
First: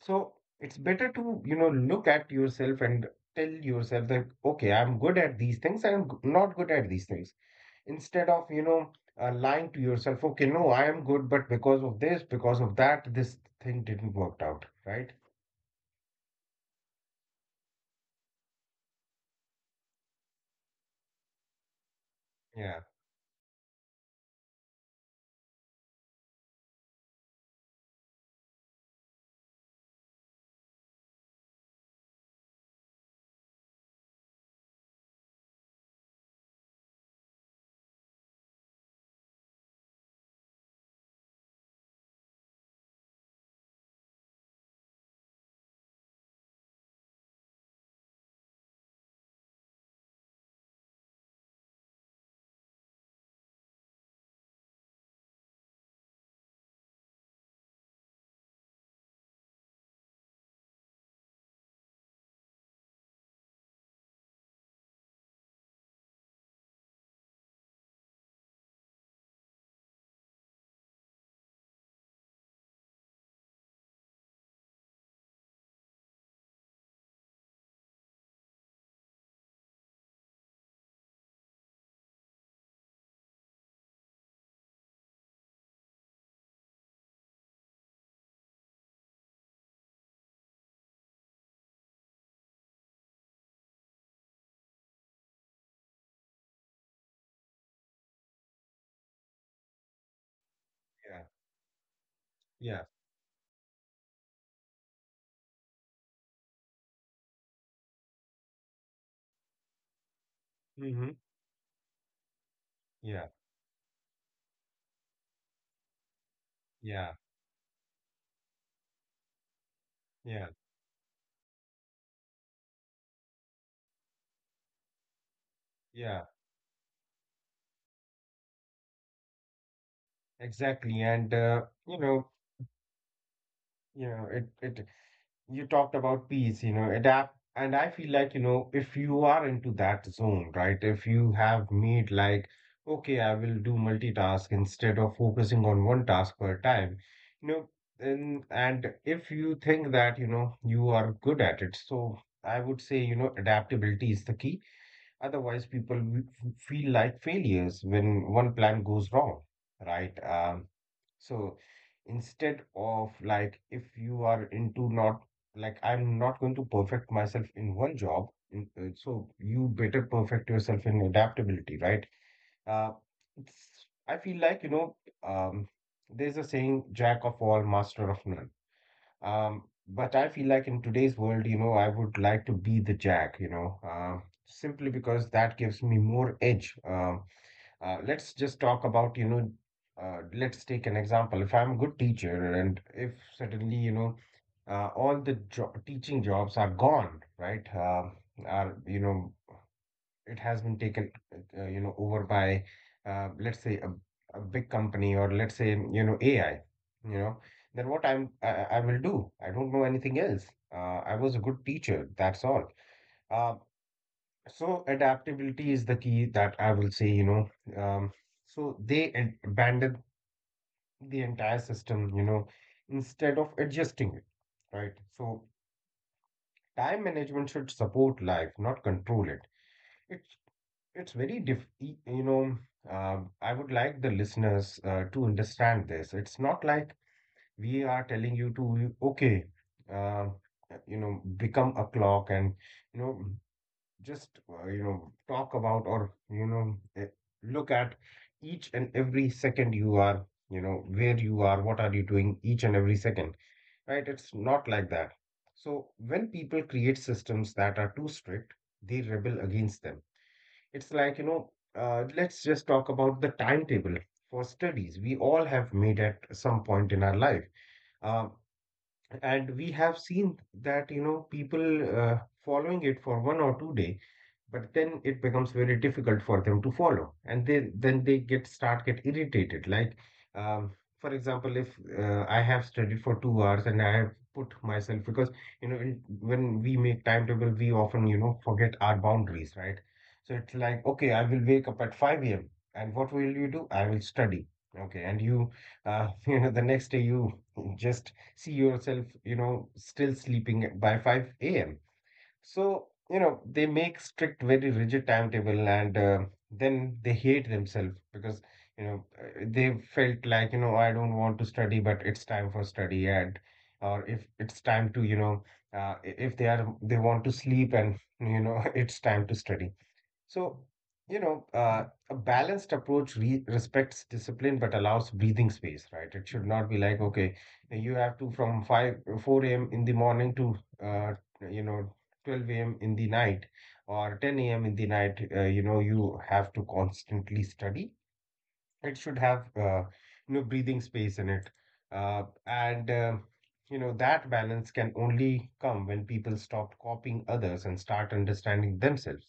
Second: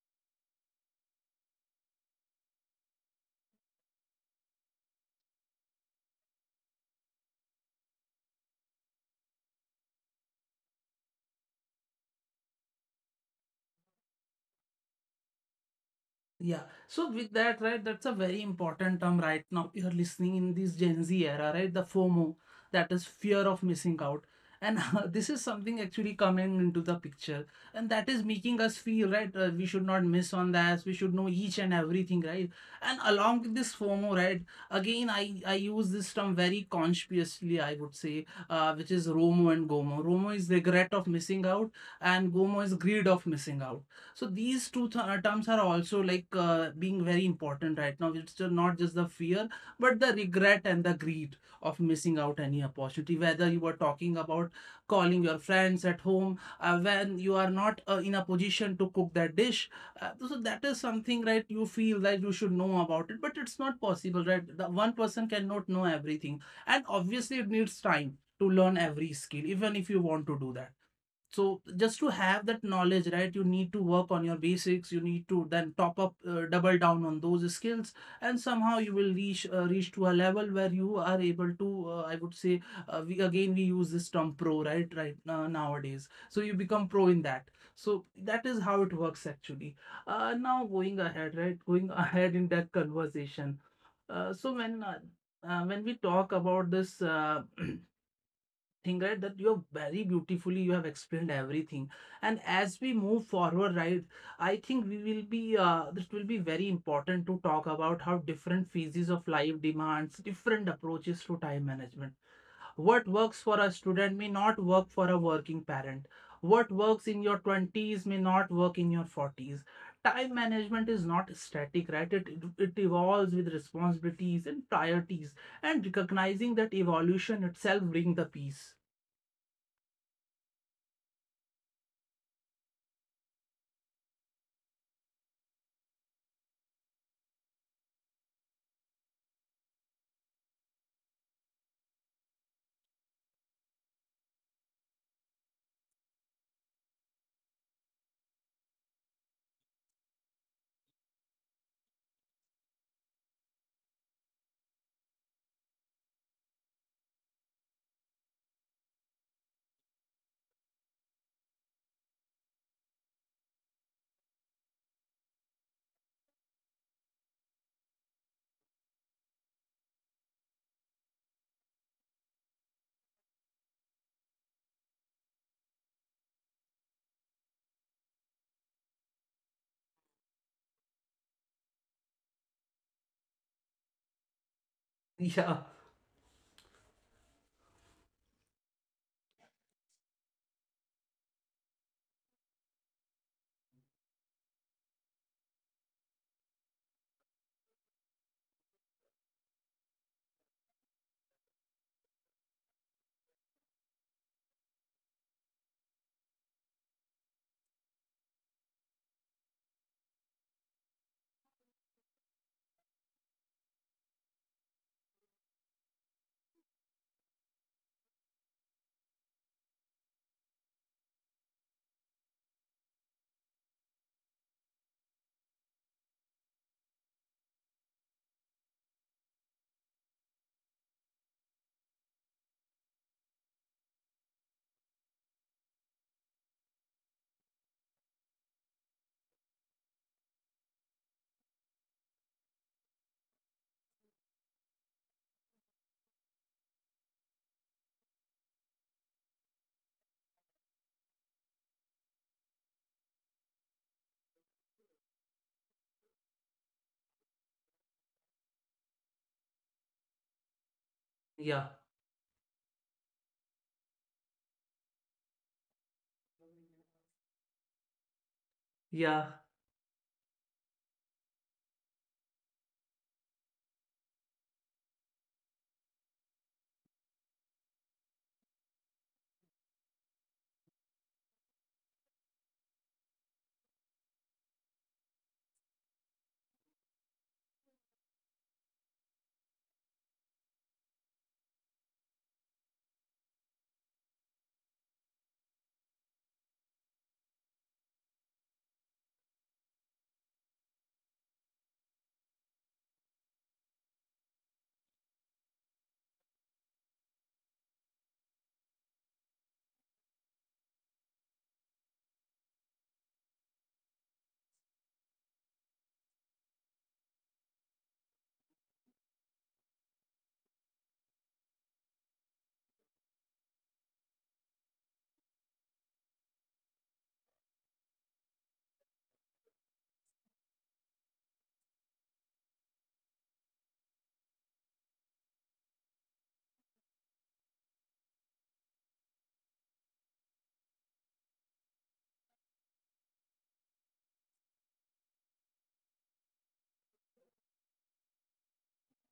B: So it's better to, look at yourself and tell yourself that, okay, I'm good at these things, I'm not good at these things. Instead of, lying to yourself, "Okay, no, I am good, but because of this, because of that, this thing didn't work out," right?
A: Yeah. So with that, right, that's a very important term right now. You're listening in this Gen Z era, right? The FOMO,
B: Yeah,
A: that is fear of missing out. And this is something actually coming into the picture. And that is making us feel, right? Uh, we should not miss on that. We should know each and everything, right? And along with this FOMO, right? Again, I use this term very consciously, I would say, which is ROMO and GOMO. ROMO is regret of missing out, and GOMO is greed of missing out. So these two terms are also like being very important right now. It's not just the fear, but the regret and the greed of missing out any opportunity. Whether you were talking about calling your friends at home when you are not in a position to cook that dish, so that is something, right? You feel that you should know about it, but it's not possible, right? The one person cannot know everything, and obviously it needs time to learn every skill, even if you want to do that. So just to have that knowledge, right, you need to work on your basics. You need to then top up, double down on those skills, and somehow you will reach to a level where you are able to, I would say, we, again we use this term pro, right, nowadays, so you become pro in that. So that is how it works actually. Now going ahead, right, going ahead in that conversation, uh, so when uh, when we talk about this, thing, right, that you have very beautifully you have
B: yeah,
A: explained everything, and
B: yeah.
A: as we move forward, right, I think we will be, this will be very important to talk about how different phases of life demands different
B: Mm-hmm.
A: approaches to time management. What
B: Yeah,
A: works for a student may not work for a working parent. What works
B: yeah,
A: in your 20s may not work in your 40s. Time
B: yeah,
A: management is not static, right? It evolves with responsibilities and priorities, and
B: yeah.
A: recognizing that evolution itself brings the peace.
B: Exactly. And you know, it it you talked about peace, adapt. And I feel like, if you are into that zone, right? If you have made like, okay, I will do multitask instead of focusing on one task per time, you know, and, if you think that, you are good at it, so I would say, adaptability is the key. Otherwise, people will feel like failures when one plan goes wrong, right? So instead of like, if you are into not, like, I'm not going to perfect myself in one job, so you better perfect yourself in adaptability, right? Uh, it's I feel like, um, there's a saying, jack of all, master of none. But I feel like in today's world, I would like to be the jack, simply because that
A: Yeah,
B: gives me more edge. Let's just talk about, let's take an example. If I'm a good teacher, and if suddenly, all the teaching jobs are gone, right? Are you know It has been taken over by, let's say, a, big company, or let's say, AI, you know then what I will do? I don't know anything else. I was a good teacher, that's all. uh, so adaptability is the key, that I will say. Um, so they abandon the entire system, instead of adjusting it, right? So time management should support life, not control it. It's it's very diff, e- you know. I would like the listeners to understand this. It's not like we are telling you to, uh, become a clock and, you know just, talk about, or, look at each and every second, you are, where you are, what are you doing each and every second. Right, it's not like that. So when people create systems that are too strict, they rebel against them. It's like,
A: yeah,
B: let's just talk about the timetable for studies we all have made at some point in our life. Uh,
A: yeah,
B: and we have seen that, people following it for 1 or 2 day, but then it becomes very difficult for them to follow, and they then they get irritated, like, um, for example, if I have studied for 2 hours and I have put myself, because, when we make timetable, we often, forget our boundaries, right? So it's like, okay, I will wake up at 5 a.m., and what will you do? I will study. Okay, and you, the next day you just see yourself, still sleeping by 5 a.m. So, they make strict, very rigid timetable and then they hate themselves because, they felt like, I don't want to study, but it's time for study. And or if it's time to, if they want to sleep, and it's time to study. So, you know, uh, a balanced approach re respects discipline but allows breathing space, right? It should not be like, okay, you have to from 5, 4 a.m. in the morning to, uh, you know, 12 a.m. in the night or 10 a.m. in the night, you have to constantly study. It should have, breathing space in it. Uh, and, uh, that balance can only come when people stop copying others and start understanding themselves.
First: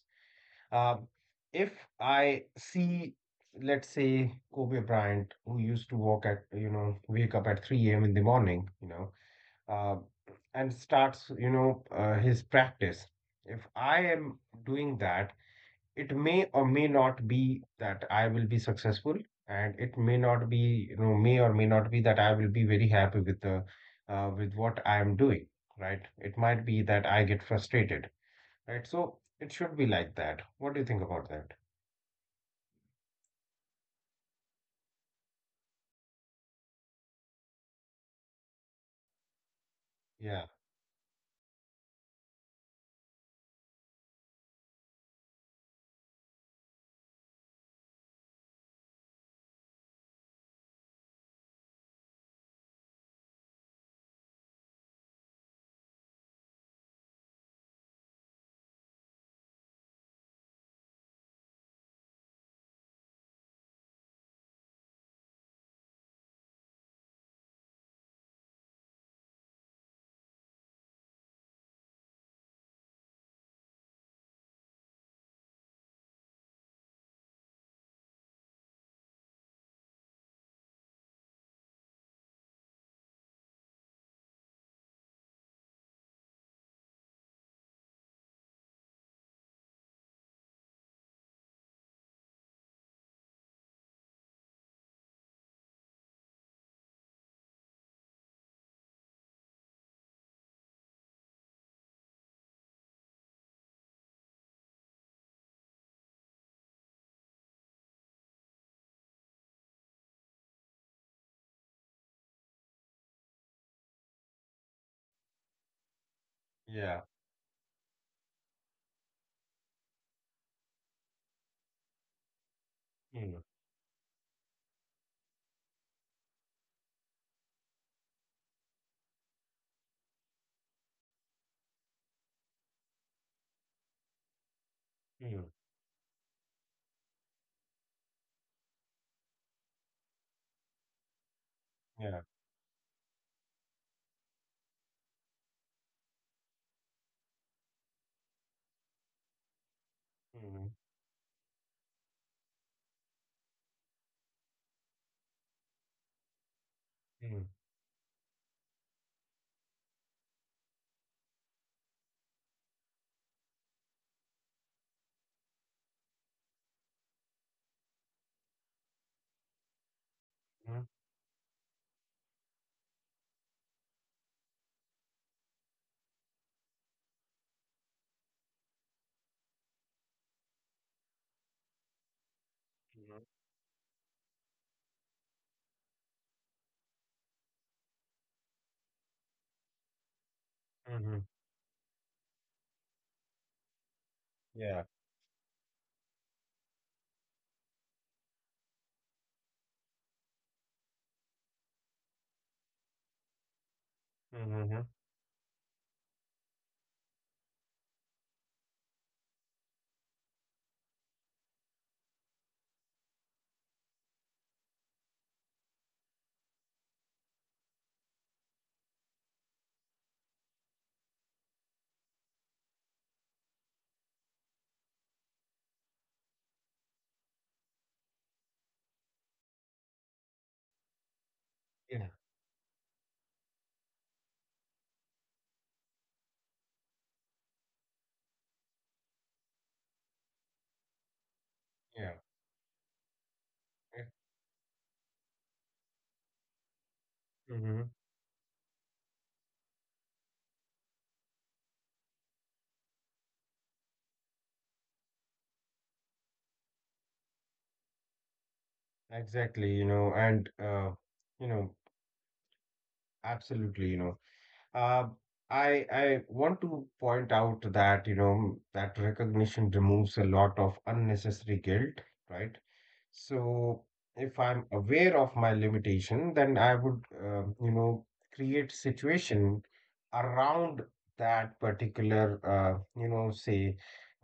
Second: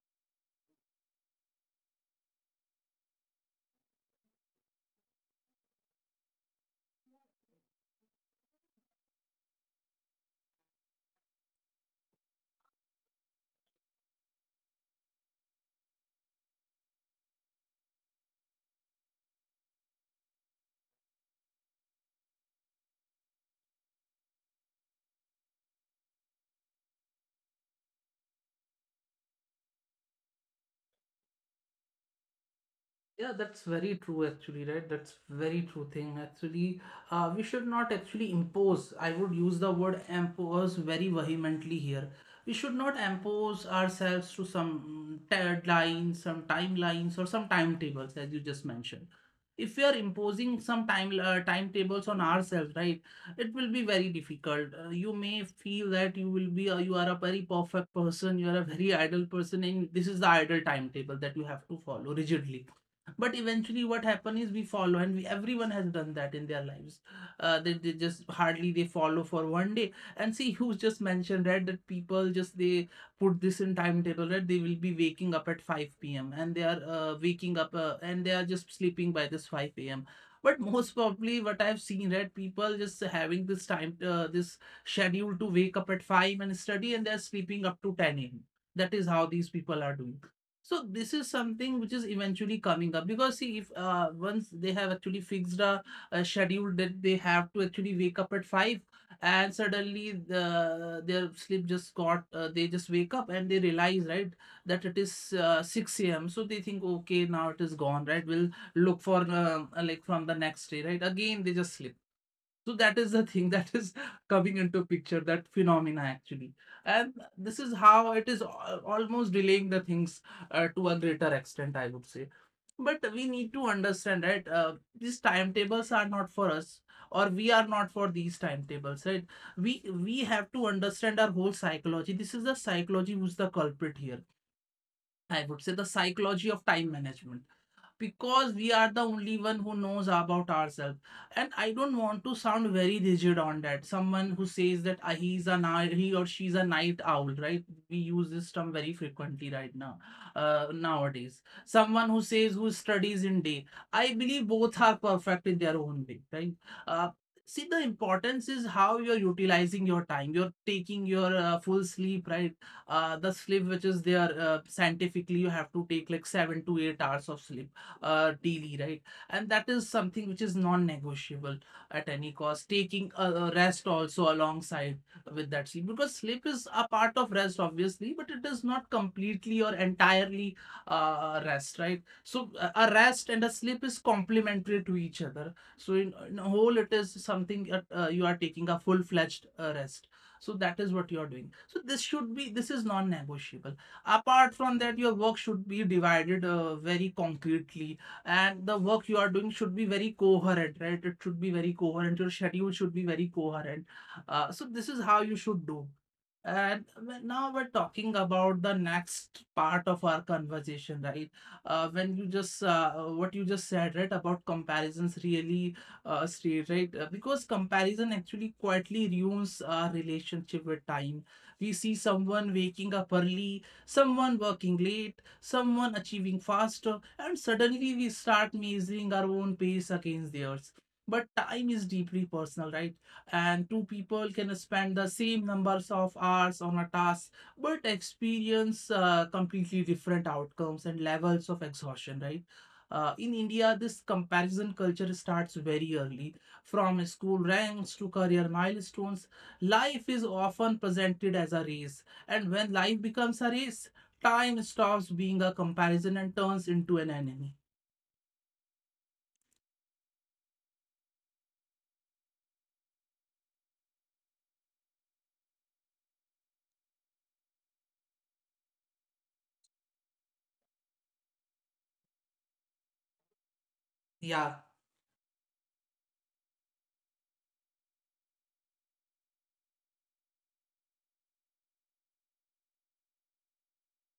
B: Um, if I see, let's say, Kobe Bryant, who used to walk at, wake up at 3 a.m. in the morning, uh, and starts, his practice. If I am doing that, it may or may not be that I will be successful, and it may not be, may or may not be that I will be very happy with the, with what I am doing, right? It might be that I get frustrated, right? So it should be like that. What do you think about that?
A: Yeah, that's very true actually, right? That's very true thing actually. We should not actually impose. I would use the word
B: Yeah,
A: impose very vehemently here. We should not impose ourselves to some deadlines, some timelines, or some timetables, as you just mentioned. If we are imposing some timetables on ourselves, right, it will be very difficult. You may feel that you will be, you are a very perfect person, you are a very idle person, and this is the idle timetable that you have to follow rigidly, but eventually what happen is we follow and everyone has done that in their lives. They just hardly they follow for one day, and see who's just mentioned right, that people just they put this in timetable, right, they will be waking up at 5 p.m. and they are, waking up, and they are just sleeping by this 5 a.m. But most probably what I've seen, right, people just having this time this schedule to wake up at 5 and study, and they're sleeping up to 10 a.m. That is how these people are doing. So this is something which is eventually coming up because see, if once they have actually fixed a schedule that they have to actually wake up at five, and suddenly their sleep just got, they just wake up and they realize, right, that it is, 6 a.m. So they think, okay, now it is gone, right, we'll look for like from the next day, right, again they just sleep. So that is the thing that is coming into picture, that phenomena actually. And
B: yeah.
A: this is how it is almost delaying the things, to a greater extent, I would say. But we need
B: Mm,
A: to understand that, these timetables are not for us, or we are not for these timetables, right? We have to understand our whole psychology. This is the psychology who's the culprit here. I would say
B: mm,
A: the psychology of time management, because we are the only one who knows about ourselves. And I don't want to
B: yeah.
A: sound very rigid on that. Someone who says that, "Ah, he or she's a night owl," right, we use this term very frequently right now,
B: Mhm,
A: nowadays. Someone who says who studies in day, I believe both are perfect in their own way, right? uh, See, the
B: mm,
A: importance is how you're utilizing your time, you're taking your full sleep, right? The sleep which is there, scientifically you have to take like 7 to 8 hours of sleep, daily, right? And that is something which
B: mhm,
A: is non-negotiable at any cost. Taking a rest also alongside with that sleep, because sleep is a part of rest, obviously, but it is not completely or entirely, rest, right? So a rest and
B: mhm,
A: a sleep is complementary to each other. So in a whole, it is something, you are taking a full-fledged, rest. So that is what you are
B: mhm,
A: doing. So this should be, this is non-negotiable. Apart from that, your
B: yeah.
A: work should be divided, very concretely, and the work you are doing should be very coherent, right? It should be very coherent. Your schedule should be very coherent. So this is
B: Mhm,
A: how you should do. And now we're talking about the next part of our conversation, right? When you just What you just said, right, about comparisons really, stay right. Because comparison actually quietly ruins our relationship with time. We see someone waking up early, someone working late, someone achieving faster, and suddenly we start measuring our own pace against theirs. But time is deeply
B: yeah,
A: personal, right? And two people can spend the same numbers of hours on a task, but experience, completely different outcomes and levels of exhaustion, right?
B: yeah.
A: In India, this
B: Eh,
A: comparison culture starts very early, from school ranks to
B: mhm.
A: career milestones. Life is often presented as a race, and when life becomes a race, time stops being a comparison and turns into an enemy.
B: Exactly, you know, absolutely, Uh, I want to point out that, that recognition removes a lot of unnecessary guilt, right? So if
A: Yeah,
B: I'm aware of my limitation, then I would, create situation around that particular, uh, you know, say,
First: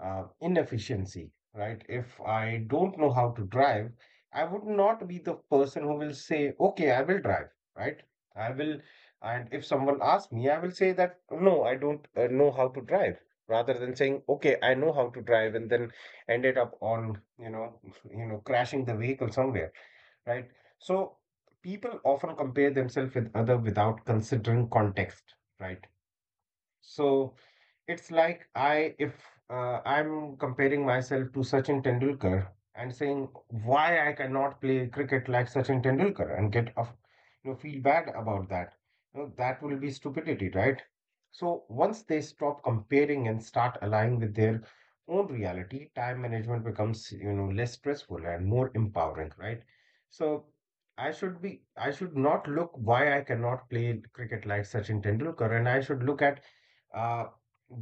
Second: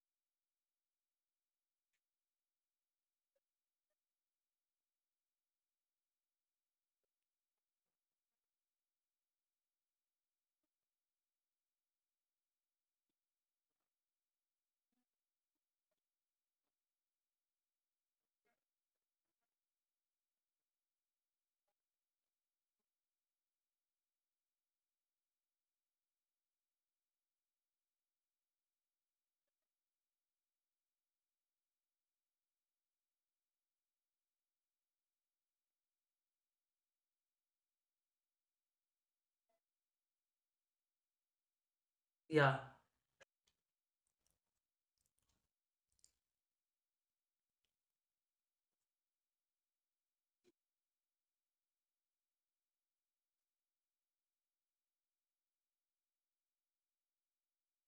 B: uh, inefficiency, right? If I don't know how to drive, I would not be the person who will say, okay, I will drive, right? I will, and if someone asks me, I will say that, no, I don't know how to drive, rather than saying, okay, I know how to drive, and then ended up on, crashing the vehicle somewhere, right? So people often compare themselves with other without considering context, right? So it's like I if I'm comparing myself to Sachin Tendulkar and saying why I cannot play cricket like Sachin Tendulkar and get off, feel bad about that. You know, that will be stupidity, right? So once they
A: yeah,
B: stop comparing and start aligning with their own reality, time management becomes, less stressful and more empowering, right? So I should not look why I cannot play cricket like Sachin Tendulkar, and I should look at uh,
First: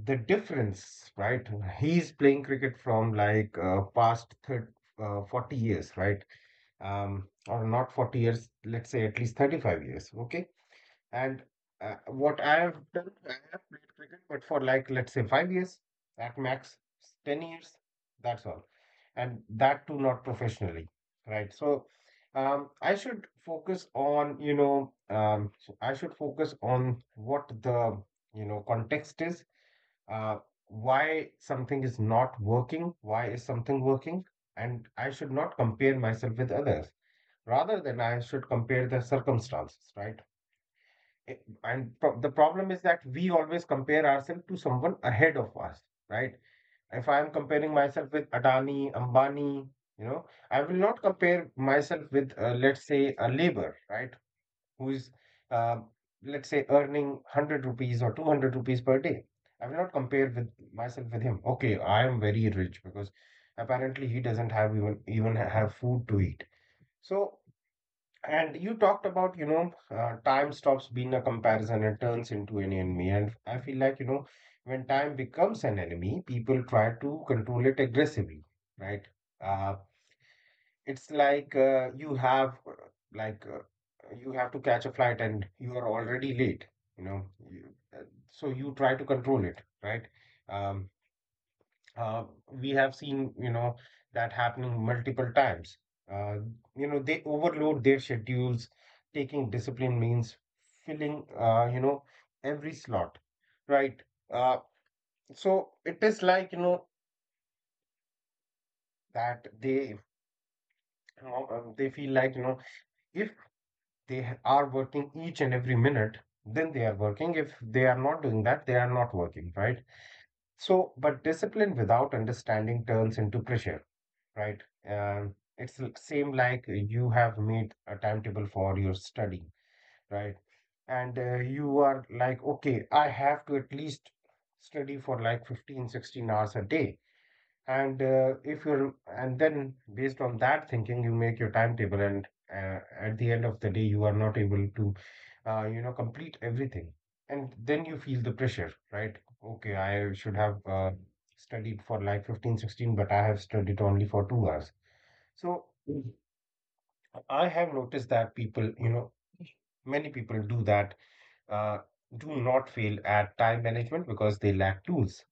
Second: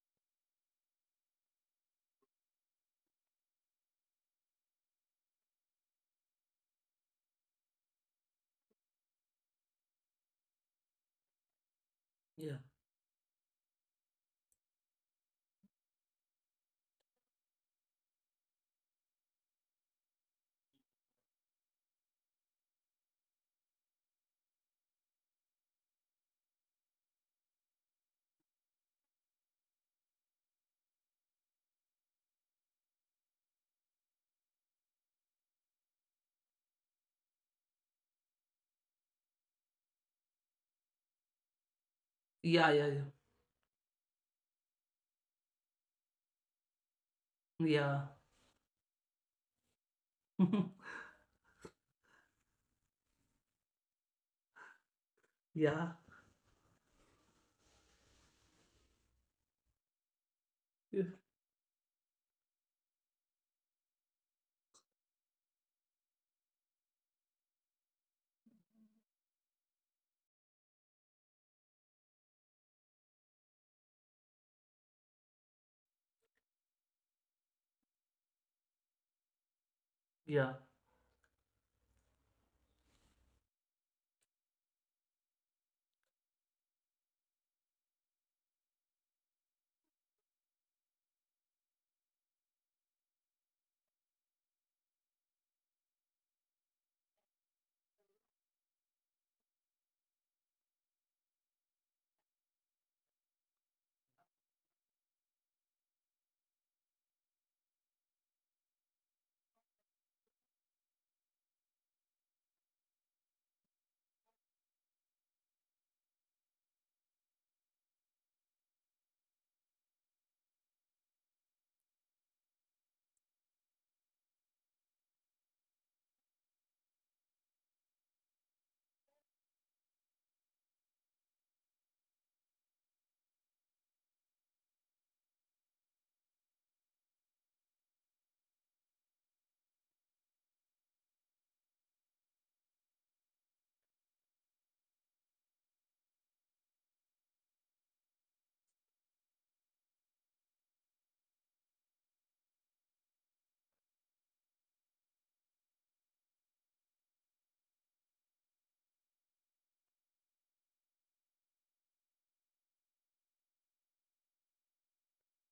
B: the difference, right? He's playing cricket from like past thir 40 years, right? Or not 40 years, let's say at least 35 years, okay? And what
A: yeah,
B: I have done, I have played cricket, but for like, let's say 5 years, at max, 10 years, that's all. And that too, not professionally, right? So I should focus on, I should focus on what the, context is, uh, why something is not working, why is something working, and I should not compare myself with others. Rather than I should compare the circumstances, right? I- And the
A: yeah,
B: problem is
A: yeah,
B: that we always compare ourselves to someone ahead of us, right? If I am comparing
A: yeah,
B: myself with Adani, Ambani,
A: yeah,
B: I will not compare myself with, let's say, a labor, right? who is, uh,
A: yeah,
B: let's say, earning 100 rupees or 200 rupees per day. I will not compare with myself with him. Okay, I am very rich because apparently he doesn't have even even have food to eat. So, and you talked about, time stops being a comparison and turns into an enemy. And I feel like, when time becomes an enemy, people try to control it aggressively, right? Uh,
A: yeah,
B: it's like you have like uh, you have to catch a flight and you are already late, you know. You, uh, so you try to control it, right? Um, uh, we have seen, that happening multiple times. Uh, you know, they overload their schedules. Taking discipline means filling, every slot, right? Uh, so it is like, that they, they feel like, if they are working each and every minute, then they are working. If they are not doing that, they are not working, right? So but discipline without understanding turns into pressure, right? It's same like you have made a timetable for your study, right? And you are like, okay, I have to at least study for like 15, 16 hours a day, and if you're and then based on that thinking you make your timetable, and at the end of the day you are not able to complete everything. And then you feel the pressure, right? Okay, I should have studied for like 15, 16, but I have studied only for 2 hours. So mhm. I have noticed that people, many people do that, uh, do not fail at time management because they lack tools,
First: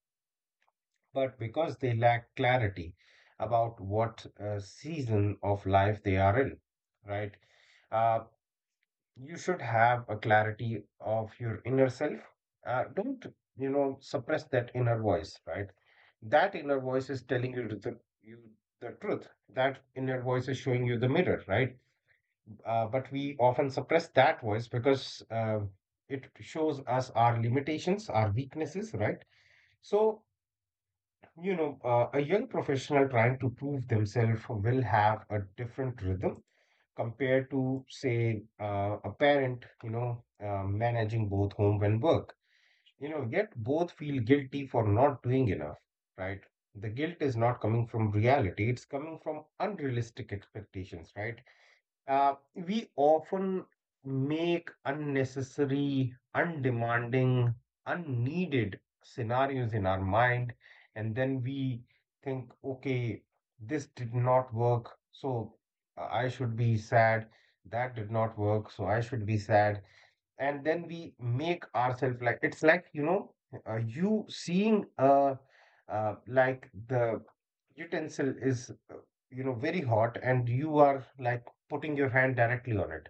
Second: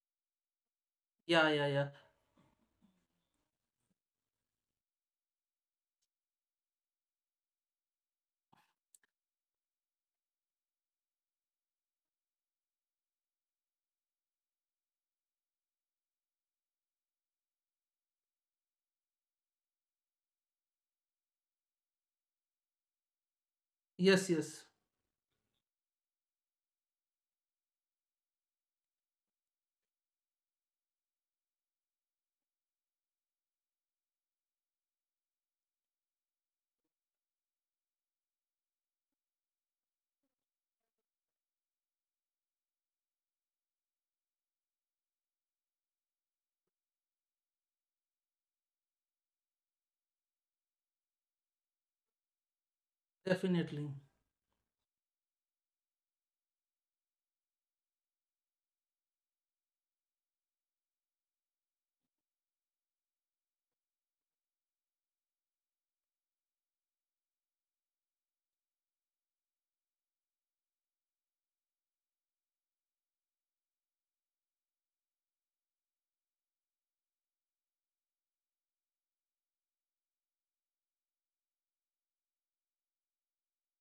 B: but
A: yeah, yeah,
B: because
A: yeah.
B: they lack clarity about what season of life they are in, right? Uh, you should have a clarity of your inner self. Don't suppress that inner voice, right? That inner voice is telling you you the truth. That inner voice is showing you the mirror, right? But we often suppress
A: Yes,
B: that
A: yes,
B: voice because it shows us our limitations, our weaknesses, right? So a young professional trying to prove themselves will have a different rhythm compared to, say, a parent, managing both home and work. Yet both feel guilty for not doing enough, right? The guilt is not coming from reality, it's coming from unrealistic expectations, right? We often
A: definitely.
B: make unnecessary, undemanding, unneeded scenarios in our mind, and then we think, okay, this did not work, so I should be sad. That did not work, so I should be sad. And then we make ourselves like, it's like you know you seeing like the utensil is, very hot, and you are like putting your hand directly on it.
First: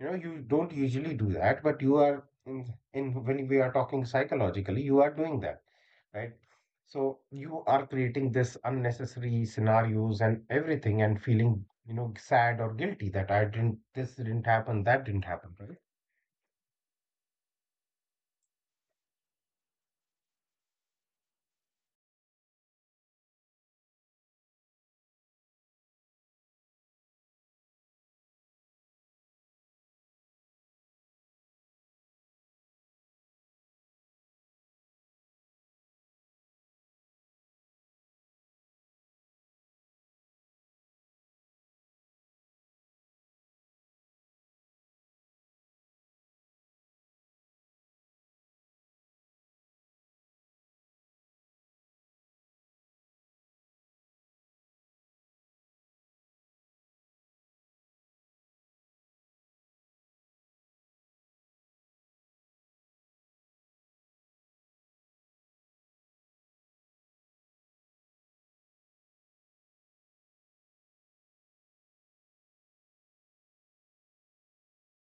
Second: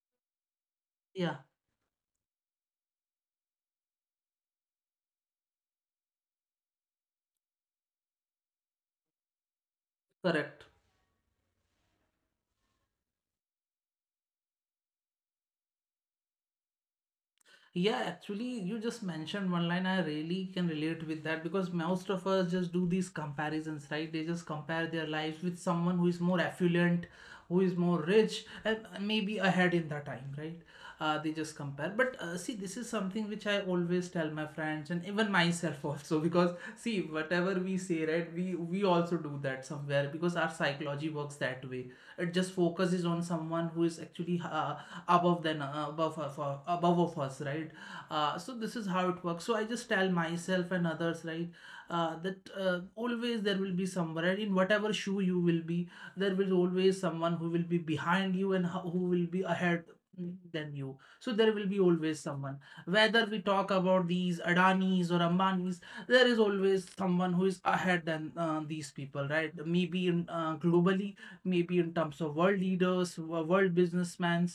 B: You know, you don't usually do
A: Yeah,
B: that, but you are in when we are talking psychologically you are doing that, right? So you are creating this unnecessary scenarios and everything
A: correct.
B: and feeling, sad or guilty that I didn't, this didn't happen, that didn't happen,
A: Yeah, actually, you just mentioned one line. I really can relate with that, because most of us just do these comparisons, right? They just compare their lives with someone who is more affluent, who is more rich, and maybe ahead in the time, right? They just compare. But see, this is something which I always tell my friends and even myself also, because see, whatever we say, right? We also do that somewhere because our psychology works that way. It just focuses on someone who is actually, above of us, right? So this is how it works. So I just tell myself and others, right, that, always there will be somewhere in whatever shoe you will be, there will always someone who will be behind you, and who will be ahead than you. So there will be always someone, whether we talk about these Adanis or Ambanis, there is always someone who is ahead than, these people, right? Maybe in, globally, maybe in terms of world leaders, world businessmen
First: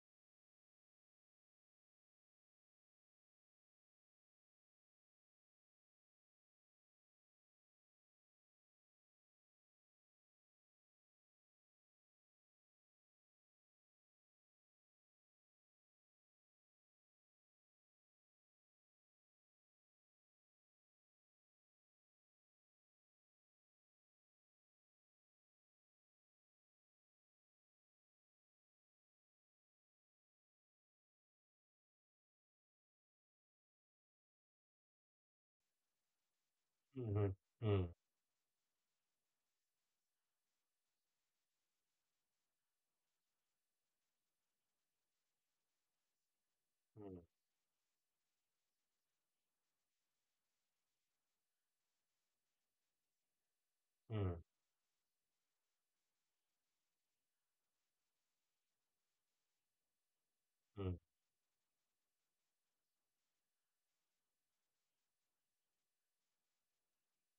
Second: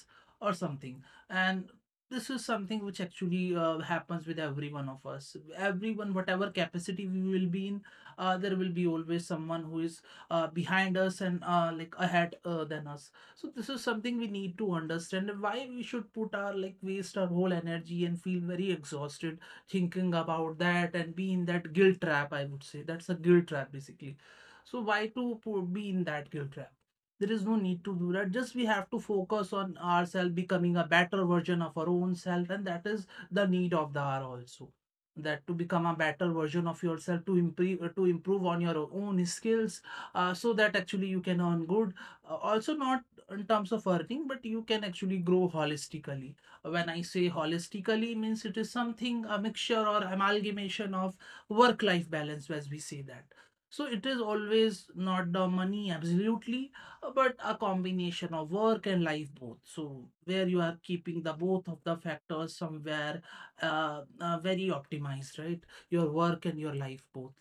A: or something. And this is something which actually, happens with every one of us, everyone, whatever capacity we will be in, there will be always someone who is, behind us, and, like ahead, than us. So this is something we need to understand. And why we should put our, like, waste our whole energy and feel very exhausted thinking about that and be in that guilt trap? I would say that's a guilt trap basically. So why to be in that guilt trap? There is no need to do that. Just we have to focus on ourselves becoming a better version of our own self, and that is the need of the hour also. That to become a better version of yourself,
B: right? Hmm.
A: to improve on your own skills, so that actually you can earn good. Also, not in terms of earning, but you can actually grow holistically. When I
B: Mm,
A: say holistically, means it is something a mixture or amalgamation of work-life balance, as we say that. So it is
B: mm,
A: always not the money, absolutely, but a combination of work and life both. So where you are
B: mm,
A: keeping the both of the factors somewhere, very optimized, right? Your work and your life both.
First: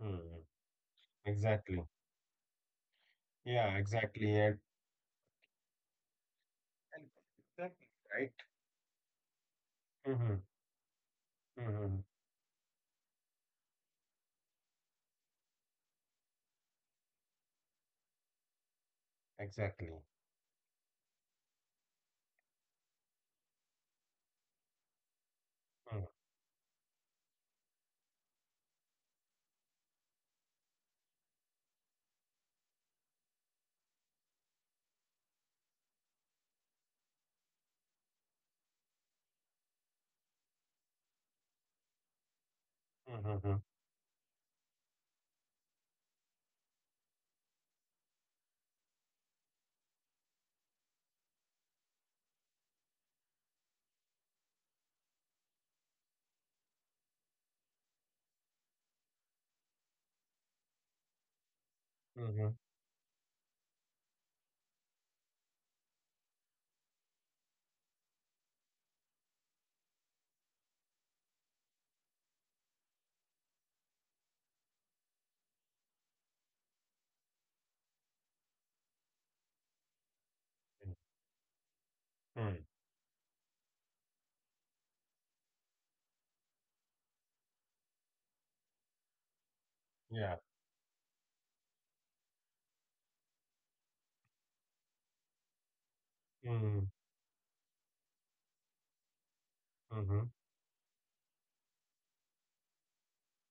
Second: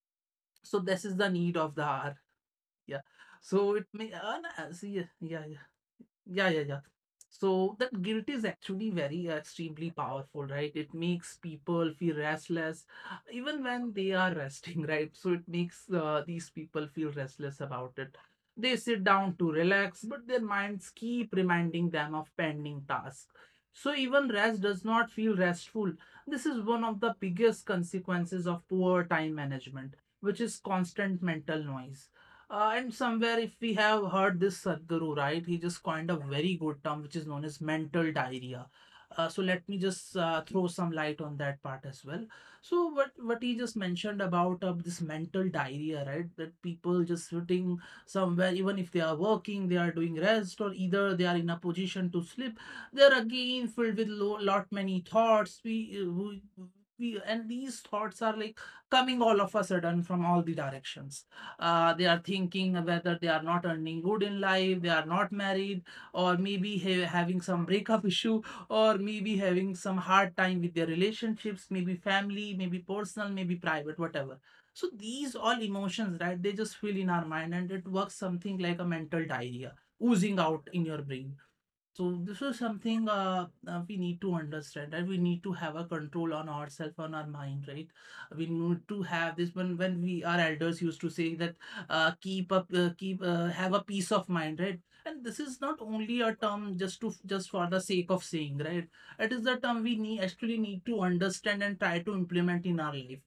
B: mm.
A: So this is the need of
B: Exactly.
A: the hour. Yeah.
B: Yeah,
A: So it may,
B: exactly.
A: see, yeah, yeah. Yeah, yeah, yeah.
B: And
A: So
B: exactly,
A: that
B: right?
A: guilt is actually very, extremely
B: Mm-hmm,
A: powerful, right? It makes people
B: mm-hmm.
A: feel restless, even when they are resting, right? So it makes, these people feel restless about it. They sit down to
B: Exactly.
A: relax, but their minds keep reminding them of pending tasks. So even rest does not feel
B: Mm,
A: restful. This is one of the biggest consequences of poor time management, which is constant mental noise. And somewhere, if we have heard this Sadhguru, right, he just coined a very good term which is known as mental diarrhea. So let me just, throw some light on that part as well. So
B: mm-hmm,
A: what he just mentioned about, this mental diarrhea, right? That people just sitting somewhere, even if they are working, they are doing rest, or either they are in a position to sleep, they are again filled with lot many thoughts. We and these thoughts are like coming all of a sudden from all the directions. Uh, they are
B: mm-hmm,
A: thinking whether they are not earning good in life, they are not married, or maybe having some breakup issue, or maybe having some hard time with their relationships, maybe family, maybe personal, maybe private, whatever. So these all emotions, right? They just feel in our mind, and it works something like a mental diarrhea oozing out in your brain. So this
B: mm-hmm.
A: is something, we need to understand, and, right? We need to have a control on ourselves, on our mind, right? We need to have this when,
B: Yeah.
A: we our elders used to say that, keep, have a peace of mind, right? And this is not only a
B: Mm,
A: term just to just for the sake of saying, right? It is the term
B: mm-hmm,
A: we need actually need to understand and try to implement in our life.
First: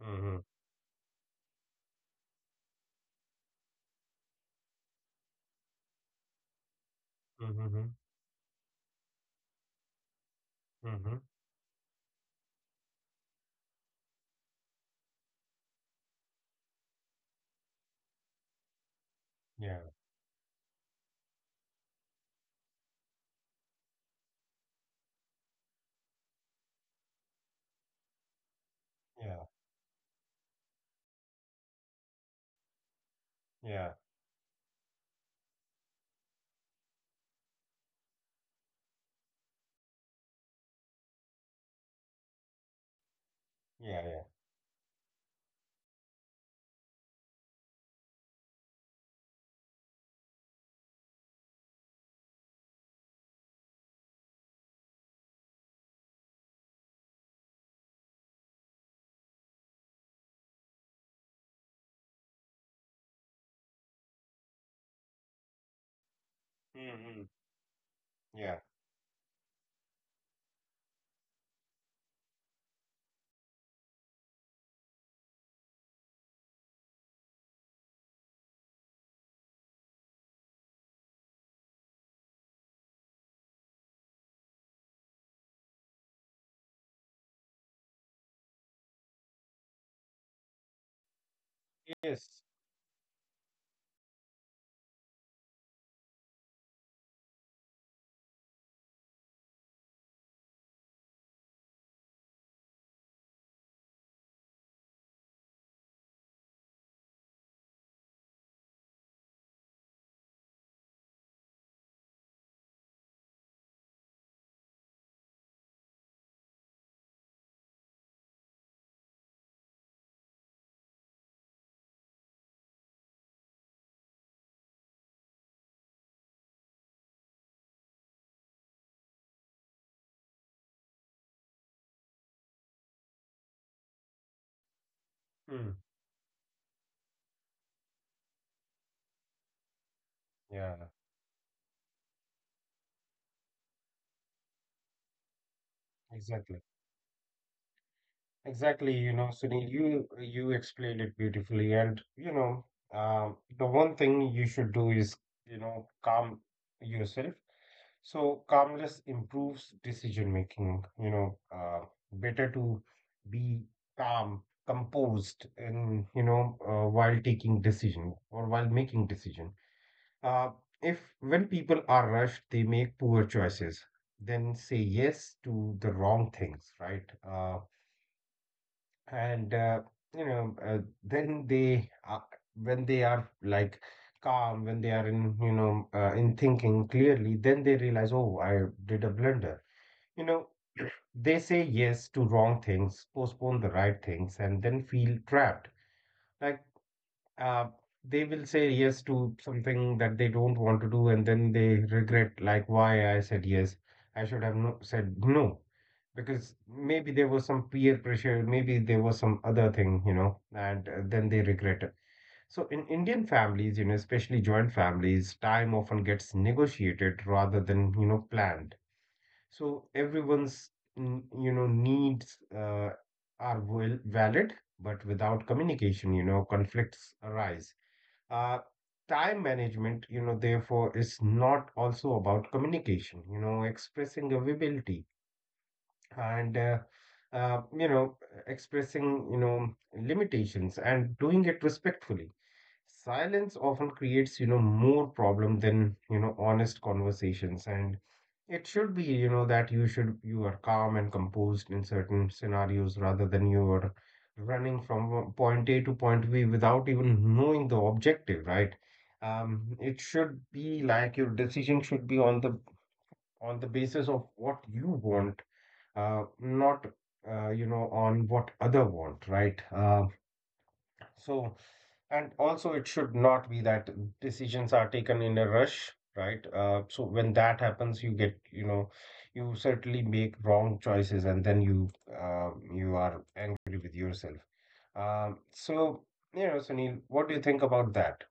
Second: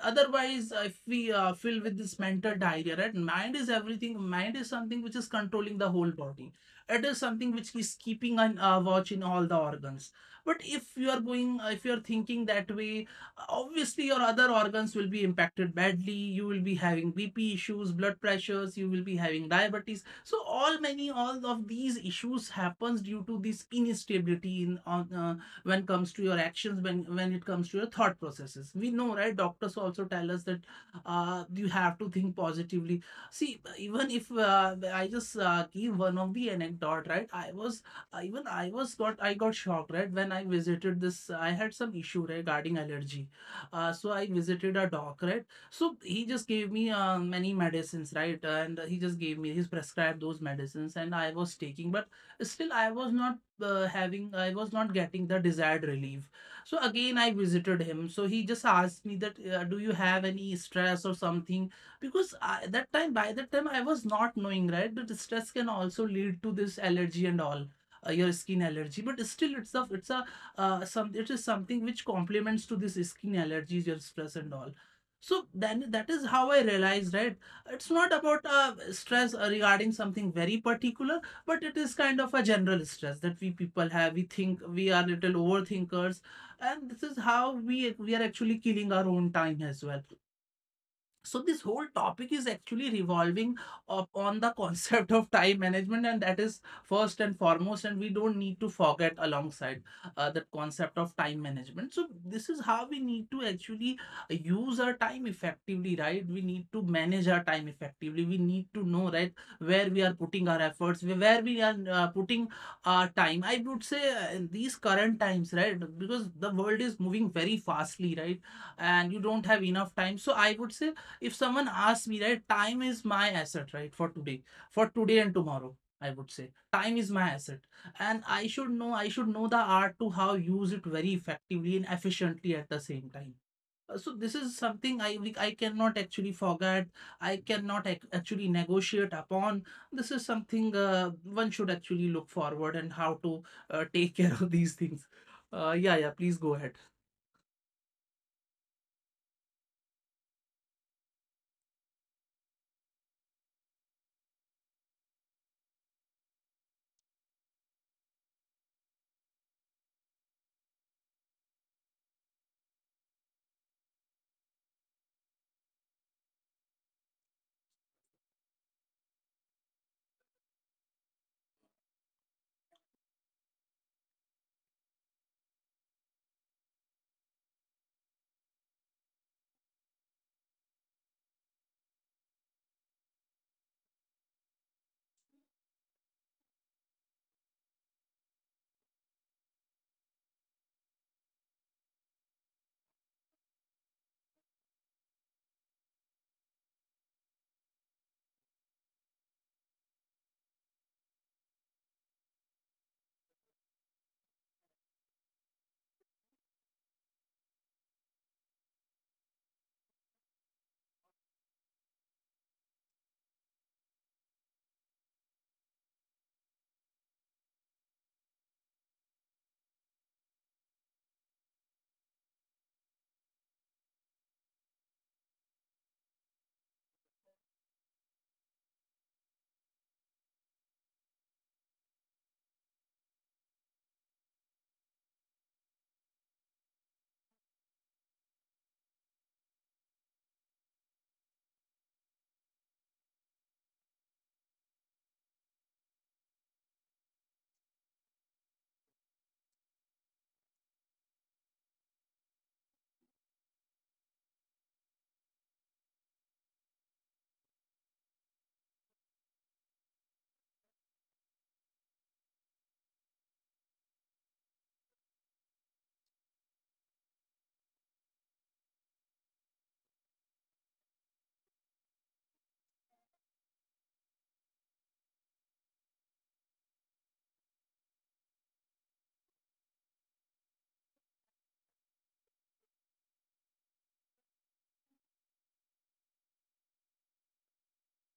B: mm-hmm,
A: Otherwise, if we filled with this mental diarrhea, right, mind is everything. Mind is something which is controlling the whole body. It is something which
B: mm-hmm,
A: is keeping an watch in all the organs. But if you
B: mm-hmm.
A: are going if you are thinking that way, obviously your other organs will be impacted badly. You will be having bp issues, blood pressures. You will be having
B: Yeah,
A: diabetes. So all many all of these issues happens due to this instability in on when it comes to your actions, when it comes to your thought processes. We know, right,
B: yeah,
A: doctors also tell us that you have to think positively. See,
B: yeah,
A: even if I just give one of the anecdote, right I was even I was got I got shocked, right, when I visited this. I had some issue, right, regarding allergy. uh,
B: yeah,
A: so
B: yeah.
A: I visited a doc, right. So he just gave me many medicines, right, and he just gave me he's prescribed those medicines, and I was taking, but still I was not getting the desired relief. So again I visited him. So he just asked me that, do you have any stress or something? Because I, that time by that time I was not knowing, right, that stress can also lead to this
B: Mm-hmm.
A: allergy and all. Your
B: Yeah.
A: skin allergy, but still it is something which complements to this skin allergies, your stress and all. So then that is how I realized, right, it's not about stress regarding something very particular, but it is kind of a general stress that we people have. We think we are little overthinkers, and this is how we we are actually killing our own time as well. So this whole
B: Yes.
A: topic is actually revolving up on the concept of time management, and that is first and foremost, and we don't need to forget alongside the concept of time management. So this is how we need to actually use our time effectively, right? We need to manage our time effectively. We need to know, right, where we are putting our efforts, where we are putting our time. I would say in these current times, right, because the world is moving very fastly, right, and you don't have enough time. So I would say if someone asks me, right, time is my asset, right, for today, for today and tomorrow, I would say time is my asset, and I should know the art to how use it very effectively and efficiently at the same time. So this is something I
B: Mm,
A: cannot actually forget. I cannot actually negotiate upon. This is
B: yeah,
A: something one should actually look forward and how to take care of these things. Yeah, yeah, please go
B: exactly.
A: ahead.
B: Exactly, you know, Sunil, you explained it beautifully, and the one thing you should do is, calm yourself. So calmness improves decision making. You know, better to be calm, composed, and while taking decision or while making decision. Uh, if when people are rushed, they make poor choices, then say yes to the wrong things, right? And you know then they when they are like calm, when they are in in thinking clearly, then they realize, oh, I did a blunder, you know. They say yes to wrong things, postpone the right things, and then feel trapped, like, uh, they will say yes to something that they don't want to do, and then they regret, like, why I said yes. I should have said no, because maybe there was some peer pressure, maybe there was some other thing, you know, and then they regret it. So in Indian families, especially joint families, time often gets negotiated rather than, planned. So everyone's, mm, needs are well valid, but without communication, conflicts arise. Uh, time management, therefore is not also about communication, expressing availability and uh, you know expressing, limitations, and doing it respectfully. Silence often creates, more problem than, honest conversations. And it should be, that you should, you are calm and composed in certain scenarios, rather than you are running from point A to point B without even knowing the objective, right? It should be like your decision should be on the basis of what you want, not on what other want, right? So and also it should not be that decisions are taken in a rush, right? So when that happens you get, you certainly make wrong choices, and then you, you are angry with yourself. So Sunil, what do you think about that?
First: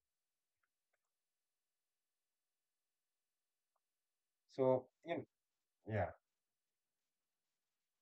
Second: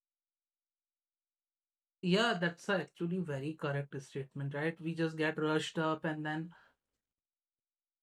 A: Yeah, that's actually very correct statement, right?
B: So
A: We
B: you
A: just
B: know,
A: get rushed up,
B: yeah.
A: and then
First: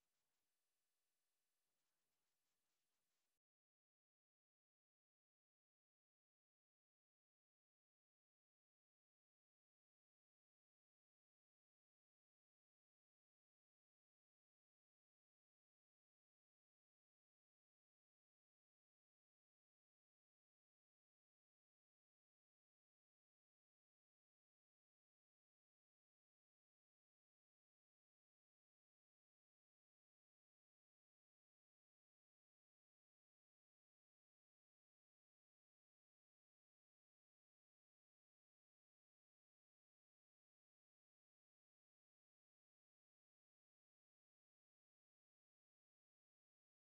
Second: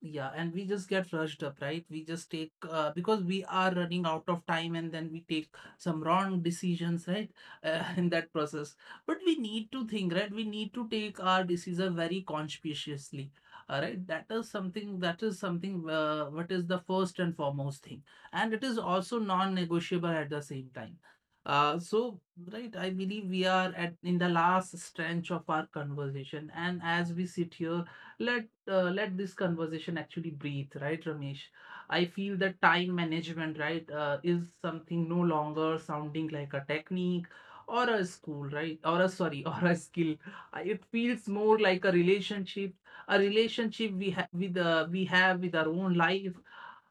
A: yeah, and we just get rushed up, right? We just take because we are running out of time, and then we take some wrong decisions, right? In that process, but we need to think, right? We need to take our decision very conscientiously, all right? That is something. That is something. What is the first and foremost thing, and it is also non-negotiable at the same time. So right, I believe we are at in the last stretch of our conversation, and as we sit here, let let this conversation actually breathe, right, Ramesh? I feel that time management, right, is something no longer sounding like a technique or a school, right, or a sorry, or a skill. It feels more like a relationship we have with our own life.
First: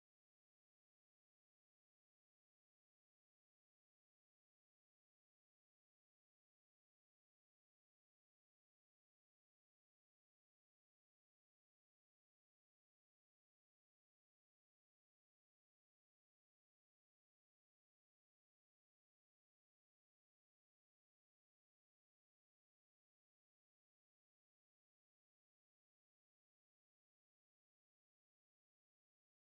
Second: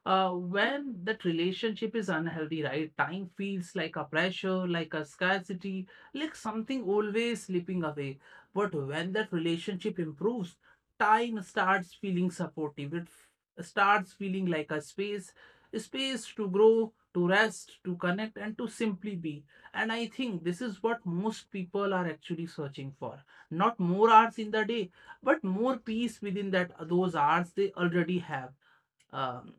A: When that relationship is unhealthy, right, time feels like a pressure, like a scarcity, like something always slipping away. But when that relationship improves, time starts feeling supportive. It starts feeling like a space to grow, to rest, to connect, and to simply be. And I think this is what most people are actually searching for. Not more hours in the day, but more peace within that those hours they already have. Um,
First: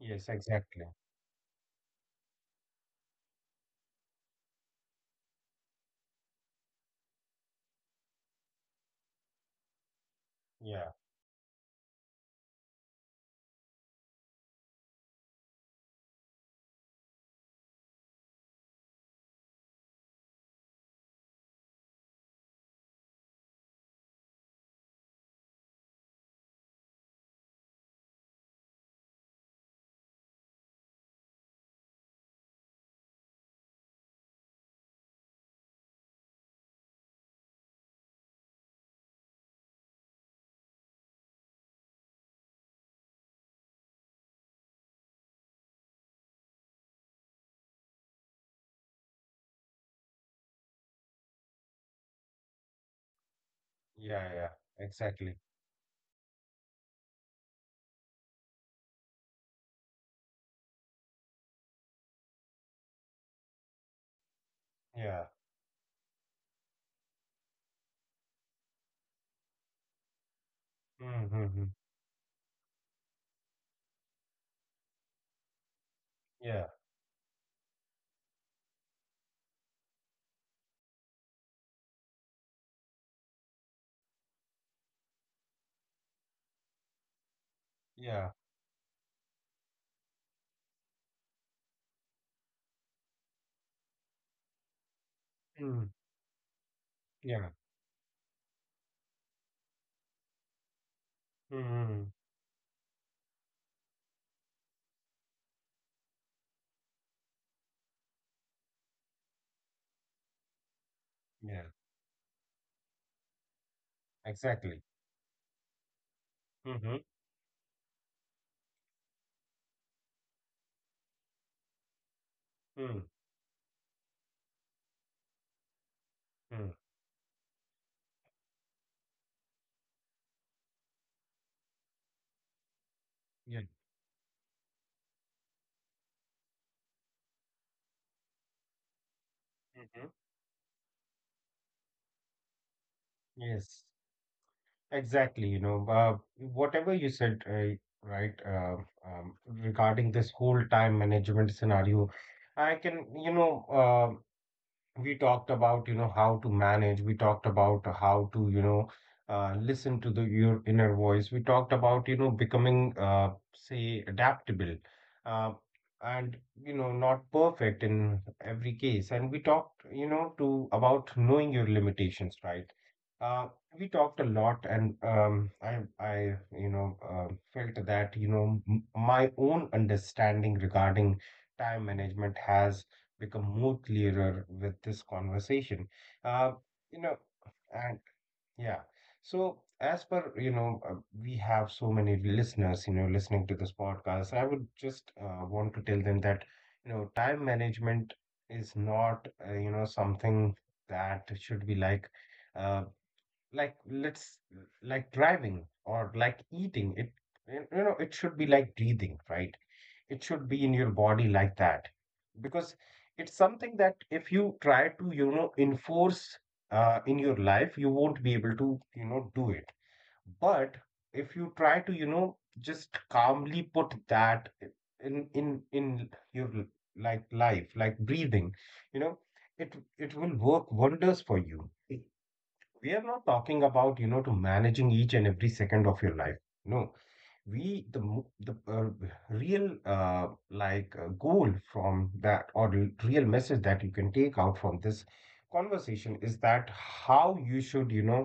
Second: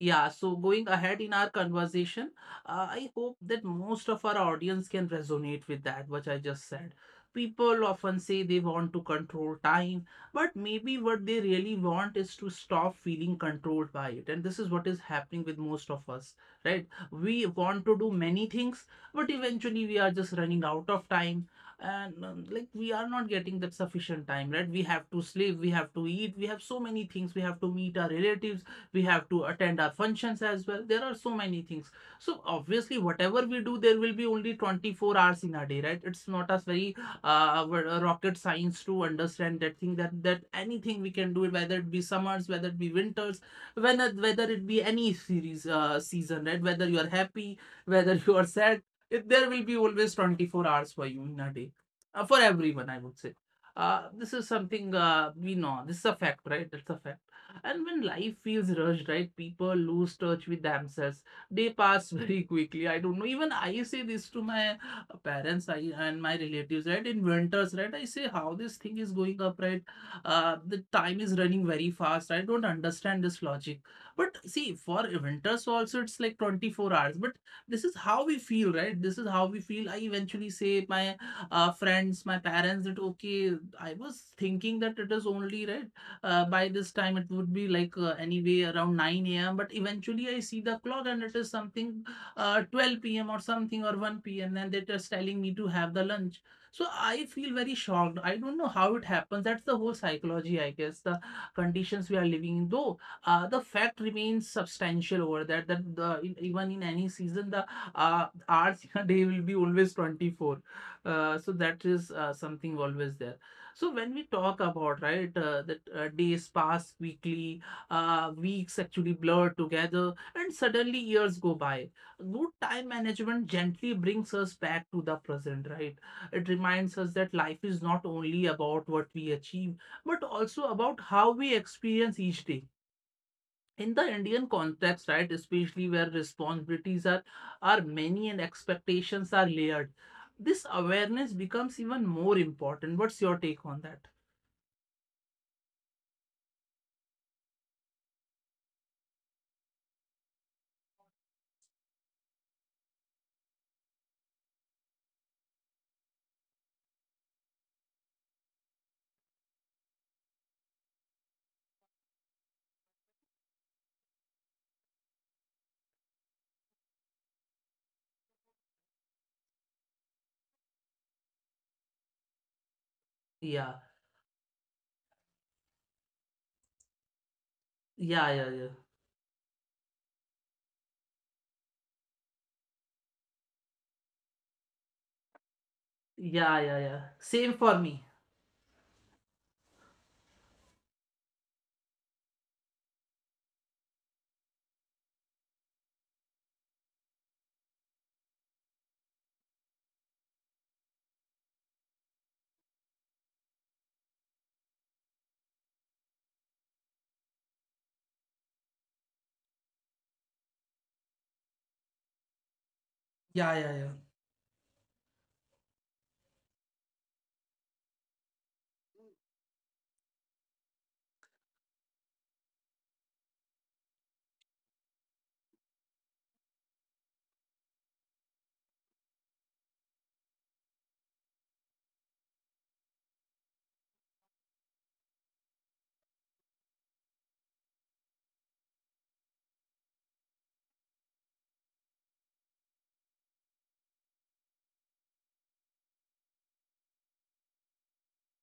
A: Yeah,
B: Yes,
A: so
B: exactly.
A: going ahead in our conversation, I hope that most of our audience can resonate with that, which I just said. People often say they want to control time, but
B: Yeah,
A: maybe what they really want is to stop feeling controlled by it. And this is what is happening with most of us, right? We want to do many things, but eventually we are just running out of time. And like we are not getting that sufficient time, right? We have to sleep, we have to eat, we have so many things, we have to meet our relatives, we have to attend our functions as well, there are so many things. So obviously whatever we do, there will be only 24 hours in a day, right? It's not as very uh, rocket science to understand that thing, that that anything we can do it, whether it be summers, whether it be winters, whether it be any series season, right, whether you are happy, whether you are sad, it, there will be always 24 hours for you in a day, for everyone, I would say. Uh,
B: yeah, yeah,
A: this is something
B: exactly.
A: we know, this is a fact, right, that's a fact. And when life feels rushed, right, people lose touch with themselves. They pass very quickly. I don't know. Even I say this to my
B: Yeah,
A: parents, I, and my relatives, right? In winters, right? I say how this thing is going up, right? The time
B: mm-hmm.
A: is
B: Hmm,
A: running very fast. I don't understand this logic. But see, for winters also, it's like
B: yeah,
A: 24 hours. But this is how we feel, right? This is how we feel. I eventually say my friends, my parents that, okay, I was thinking that it is only, right, by this time it would be like
B: yeah.
A: anyway around 9 a.m. But eventually I see the clock and it is something 12 p.m. or something or 1 p.m., and they're just telling me to
B: Hmm.
A: have the lunch. So I
B: Yeah.
A: feel very shocked. I don't know how it happens. That's the whole psychology, I guess, the
B: Mm-hmm.
A: conditions we are living in. Though the fact remains substantial over that, that the, in, even in any season, the hours in a day will be always 24. So
B: Yeah.
A: that is something always there. So when we talk
B: Exactly.
A: about, right, that days pass
B: Mm-hmm.
A: quickly, weeks actually blur together, and suddenly years go by. Good time
B: Mm-hmm.
A: management gently brings us back to the present, right? It reminds us that life is not only about what we achieve, but also about how we experience each day.
B: Yeah.
A: In the Indian context, right, especially where responsibilities are many and expectations are layered,
B: Mm-hmm.
A: this awareness becomes even more important. What's your take on
B: Yes.
A: that?
B: Exactly. You know, whatever you said, right, uh, regarding this whole time management scenario, I can, we talked about, how to manage. We talked about how to, listen to the your inner voice. We talked about, becoming, say, adaptable, uh, and not perfect in every case. And we talked, you know to about knowing your limitations, right? uh,
A: Yeah.
B: we talked a lot, and I you know felt that,
A: Yeah, yeah, yeah.
B: my own understanding regarding time management has become more clearer with this conversation.
A: Yeah,
B: Uh,
A: yeah, yeah.
B: you know,
A: Same for me.
B: and yeah. So as per, we have so many listeners, listening to this podcast. I would just want to tell them that, time management is not, something that should be uh, like let's like driving or like eating. It, it should be like breathing, right? It should be in your body like that, because it's
A: Yeah, yeah, yeah.
B: something that if you try to, enforce, in your life, you won't be able to, do it. But if you try to, just calmly put that in your like life, like breathing, you know. It it will work wonders for you. We are not talking about, you know to managing each and every second of your life. No. We, the mo- the real, goal from that, or the real message that you can take out from this conversation is that how you should,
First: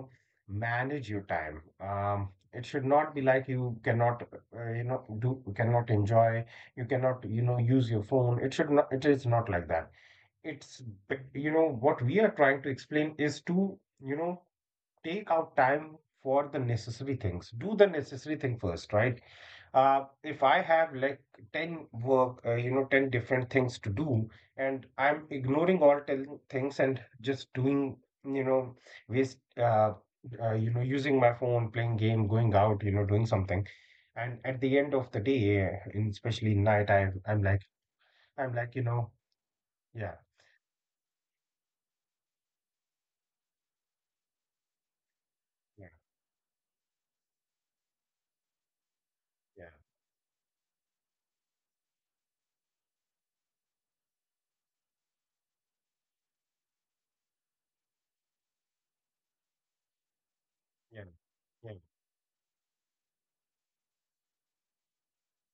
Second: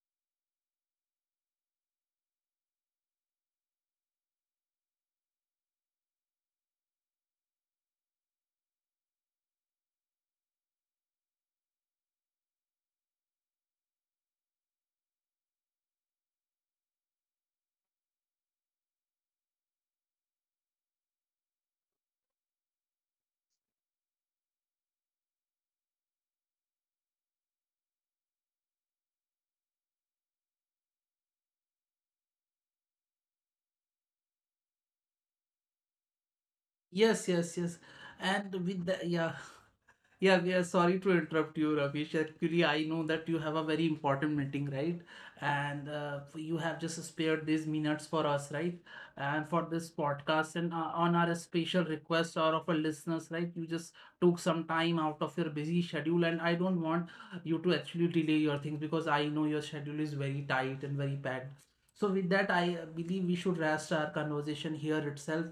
B: manage your time. Um, it should not be like you cannot, do, cannot enjoy, you cannot, use your phone. It should not, it is not like that. It's b- what we are trying to explain is to, you know take out time for the necessary things. Do the necessary thing first, right? If I have like 10 work, 10 different things to do, and I'm ignoring all 10 things and just doing, you know, waste, using my phone, playing game, going out, doing something. And at the end of the day, in especially night,
A: Yes,
B: I'm
A: yes,
B: like,
A: yes. And
B: I'm like, you
A: with the
B: know,
A: yeah.
B: yeah,
A: Yeah, yeah, sorry to interrupt you, Ravish. Actually, I know that you have a very important meeting, right? And
B: yeah,
A: you have just spared these minutes for us, right? And for
B: yeah,
A: this podcast and on our special request or of our listeners, right? You just took some time out of your busy schedule, and I don't want you to actually delay your things, because I know your schedule is very tight and
B: yeah,
A: very bad.
B: yeah.
A: So with that, I believe we should rest our conversation here itself.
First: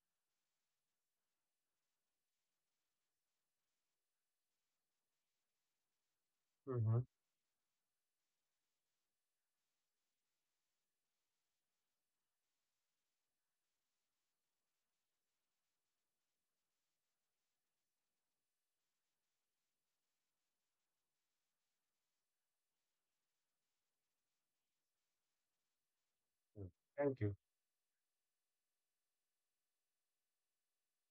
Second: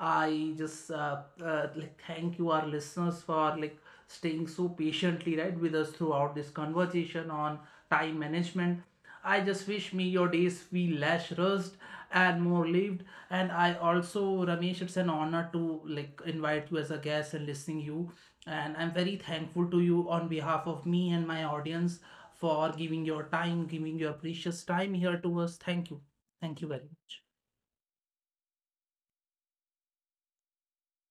A: I just like thank you, our listeners, for like staying so patiently, right, with us throughout this
B: Hmm.
A: conversation on time management. I just wish me your days be less rushed and more lived. And I also, Ramesh, it's an honor to like invite you as a guest and listening you. And I'm very thankful to you on behalf of me and my audience for giving your time, giving your precious time here to us. Thank you. Thank you very
B: Thank
A: much.
B: you.